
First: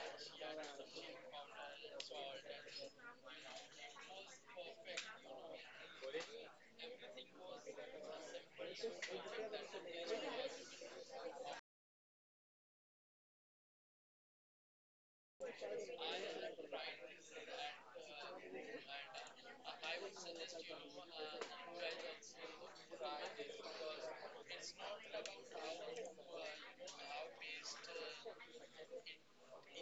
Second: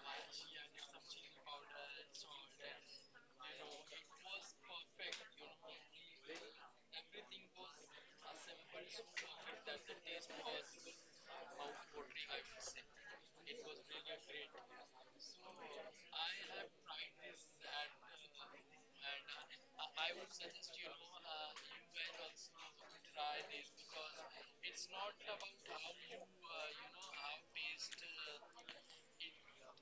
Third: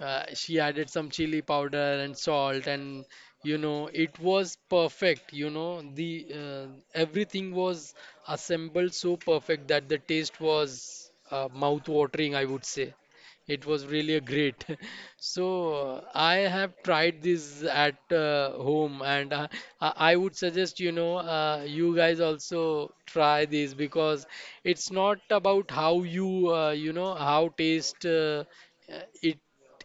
S2: She added some chili powder and salt, and you know it was perfect. You know the uh, everything was assembled so perfect that the taste was mouth-watering, I would say. It was really a great. So I have tried this at home, and I would suggest, you know, you guys also try this because it's not about how you you know how taste uh, it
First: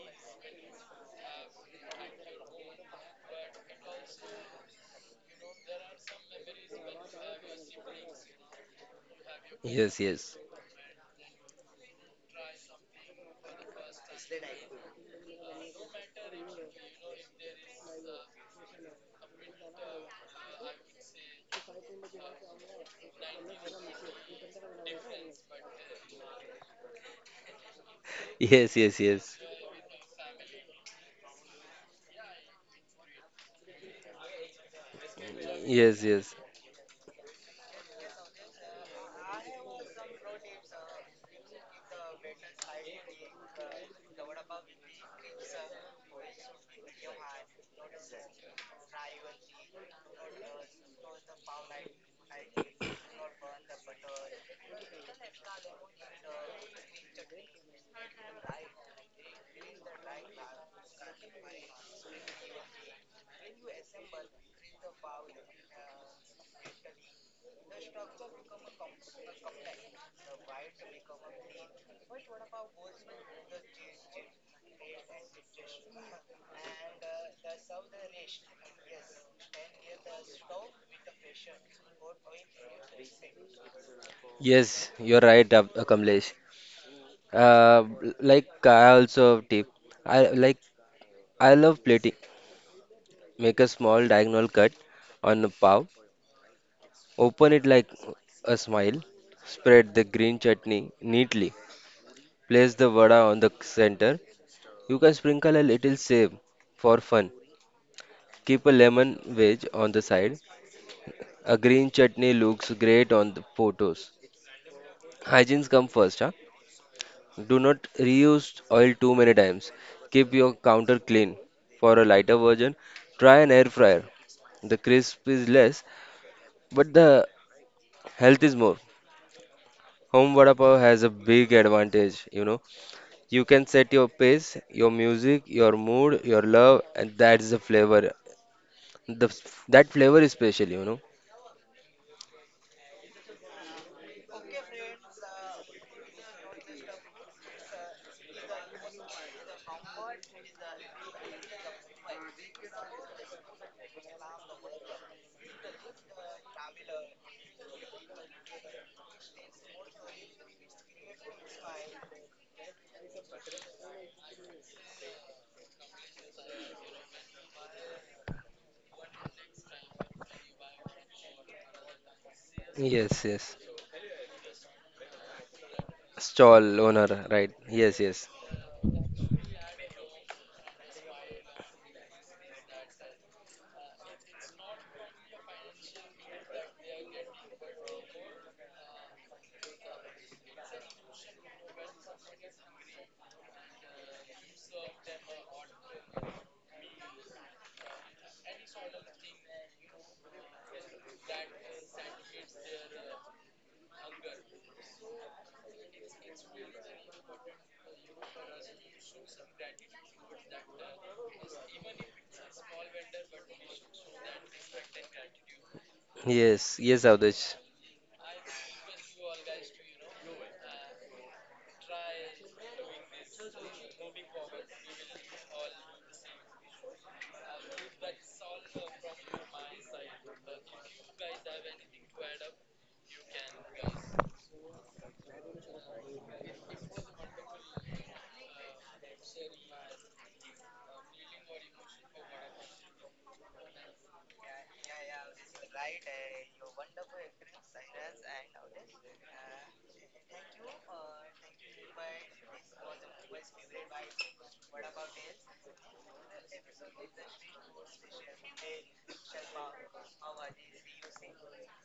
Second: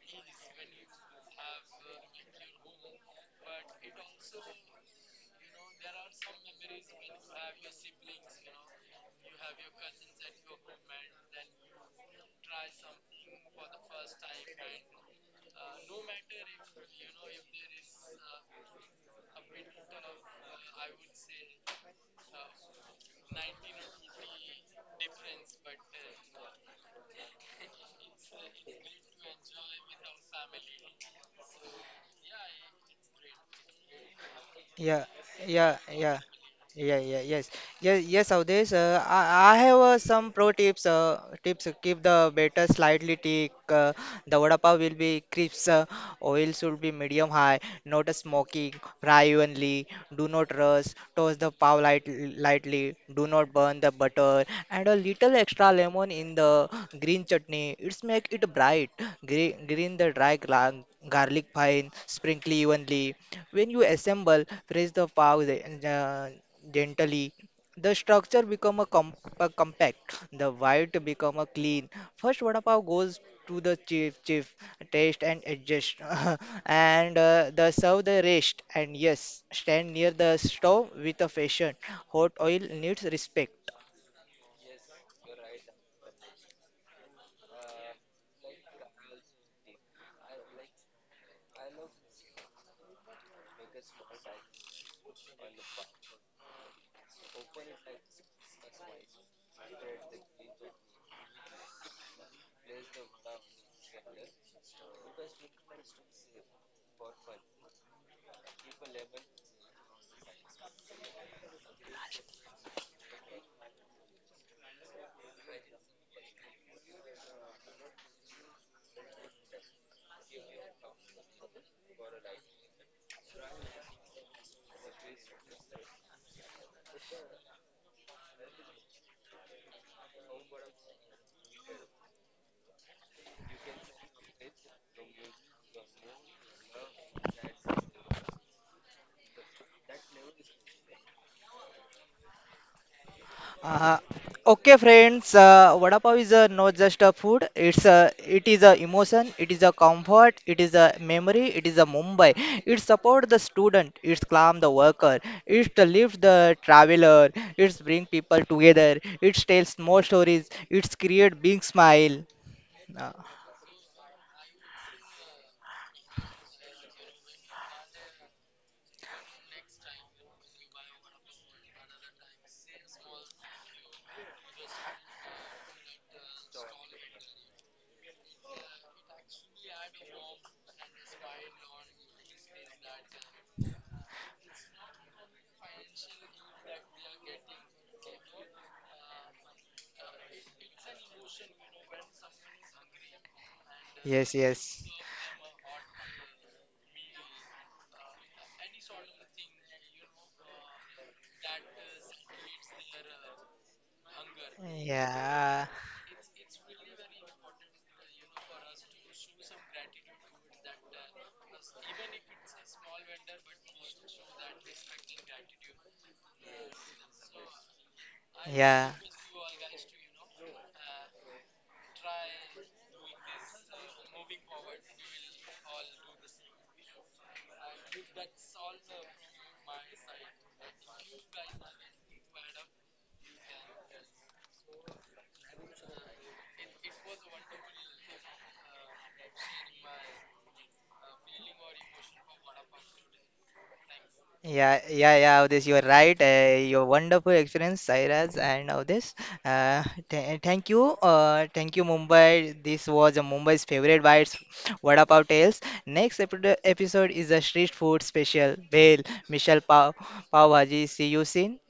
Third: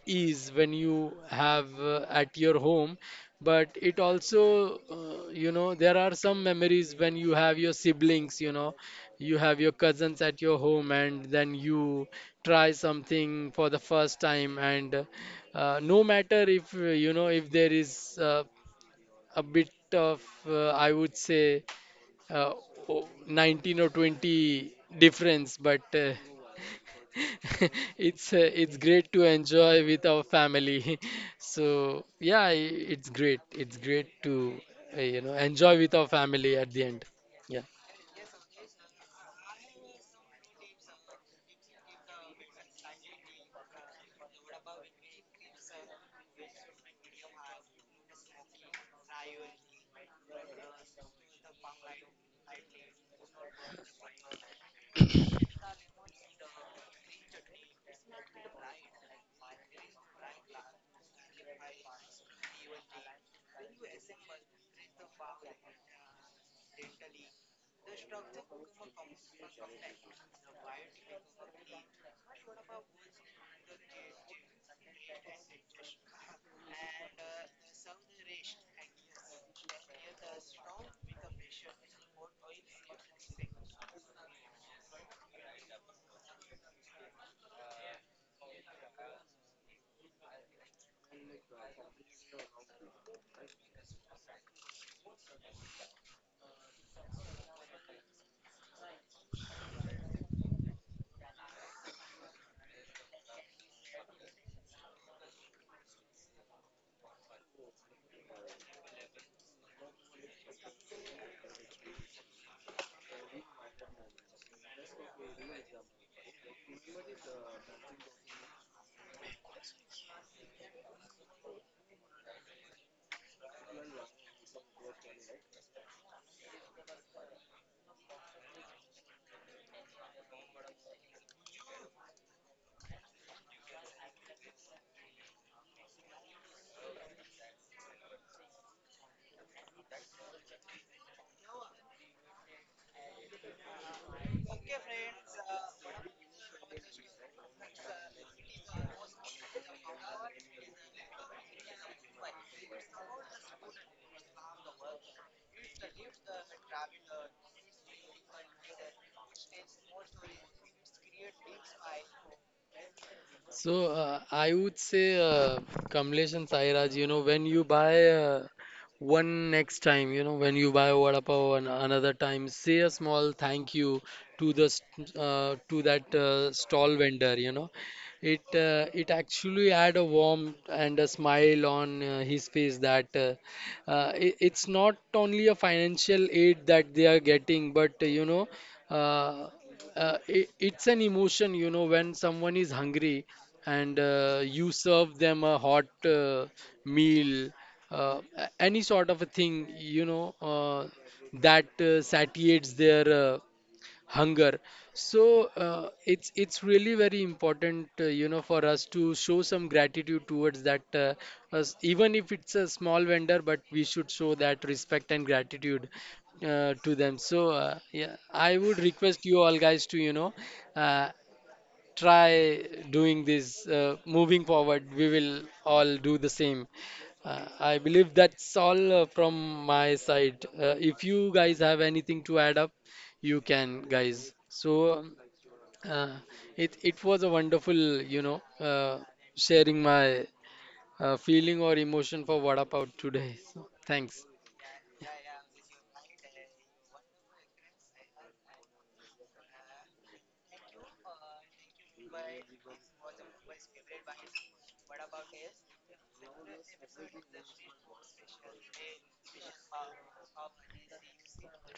S2: is when you have at your home, but it also, you know, there are some memories when you have your siblings, you know, you have your
S3: Yes,
S2: cousins
S3: yes.
S2: at your home, and then you try something for the first time. And no matter if, you know, if there is a bit of, I would say, uh, 19 or 20 difference, but it's
S3: Yes,
S2: it's
S3: yes,
S2: great to
S3: yes.
S2: enjoy with our family. So yeah, it's great. It's great to
S1: Yeah,
S2: you know
S1: yeah,
S2: enjoy with
S3: Yes,
S2: our
S1: yeah,
S3: yes.
S2: family at the
S1: yeah,
S2: end.
S1: yeah, yes,
S2: Yeah.
S1: yes, yes, Avdesh. I have some pro tips. Keep the batter slightly thick. The vada pav will be crisp. Oil should be medium high, not a smoky. Fry evenly. Do not rush. Toast the pav lightly. Do not burn the butter. And a little extra lemon in the green chutney. It's make it bright. Green the garlic fine. Sprinkle evenly when you assemble, press the valve uh, gently. The structure become a compact. The white become a clean. First, vada pav goes to the chief taste and adjust, and the serve the rest. And yes, stand near the stove with a fashion. Hot oil needs respect.
S3: Yes, you're right, Kamlesh. Uh, like I also have tip. I like I love plating. Make a small diagonal cut on a pav. Open it like a smile. Spread the green chutney neatly. Place the vada on the center. You can sprinkle a little save for fun. Keep a lemon wedge on the side. A green chutney looks great on the photos. Hygienes come first, huh? Do not reuse oil too many times. Keep your counter clean. For a lighter version, try an air fryer. The crisp is less, but the health is more. Home vada pav has a big advantage, you know. You can set your pace, your music, your mood, your love, and that's the flavor. The that flavor is special, you know.
S1: Uh, okay, friends. Vada pav is not just a food. It is a emotion. It is a comfort. It is a memory. It is a Mumbai. It support the student. It's calm the worker. It lift the traveler. It's bring people together. It tells more stories. It's create big smile. Uh,
S2: So I would say, Kamlesh and Sairaj, you know, when you buy one next time, you know, when you buy vada pav an another time, say a
S3: Yes,
S2: small
S3: yes.
S2: thank you to the to that
S3: Stall
S2: stall
S3: owner,
S2: vendor,
S3: right?
S2: you know.
S3: Yes, yes,
S2: It actually add a warmth and a smile on his face that it's not only a financial aid that they are getting, but you know. Uh, it's an emotion, you know, when someone is hungry, and
S1: yes,
S2: you
S1: yes.
S2: serve them a hot meal, any sort of a thing, you know, that satiates their hunger. So
S1: Yeah,
S2: it's really very important, you know, for us to show some gratitude towards that, us, even if it's a small vendor, but we should show that respect and gratitude
S3: yes,
S2: to
S3: yes,
S2: them. So
S3: Avdesh.
S2: yeah, I would
S1: yeah.
S2: request you all guys to, you know, uh, try doing this. Moving forward, we will all do the same. I believe that's all from my side. If you guys have anything to add up, you can guys. So uh, it it was a wonderful, you know, sharing my feeling or emotion for vada pav today. So thanks.
S1: Yeah, yeah, yeah, Avdesh, you are right. Your wonderful experience, Sairaj and Avdesh. Th Thank you, thank you, Mumbai. This was a Mumbai's favorite bites, Vada Pav Tales. Next episode is a street food special, Bhel, Michelle Pav, Pav Bhaji. See you soon.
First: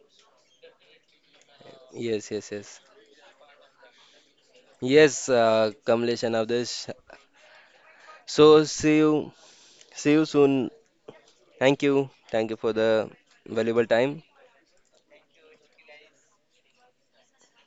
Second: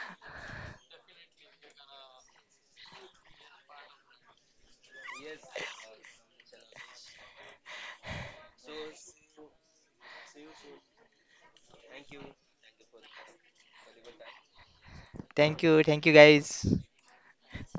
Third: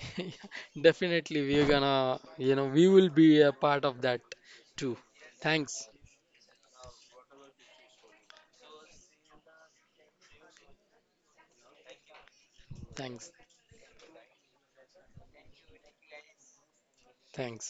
S2: Definitely we're gonna,
S3: Yes, yes,
S2: you know,
S3: yes.
S2: we will be a part of that too.
S3: Yes,
S2: Thanks.
S3: Kamlesh and Avdesh. So see you soon. Thank you for the
S2: Thanks.
S3: valuable time.
S1: Thank you, guys.
S2: Thanks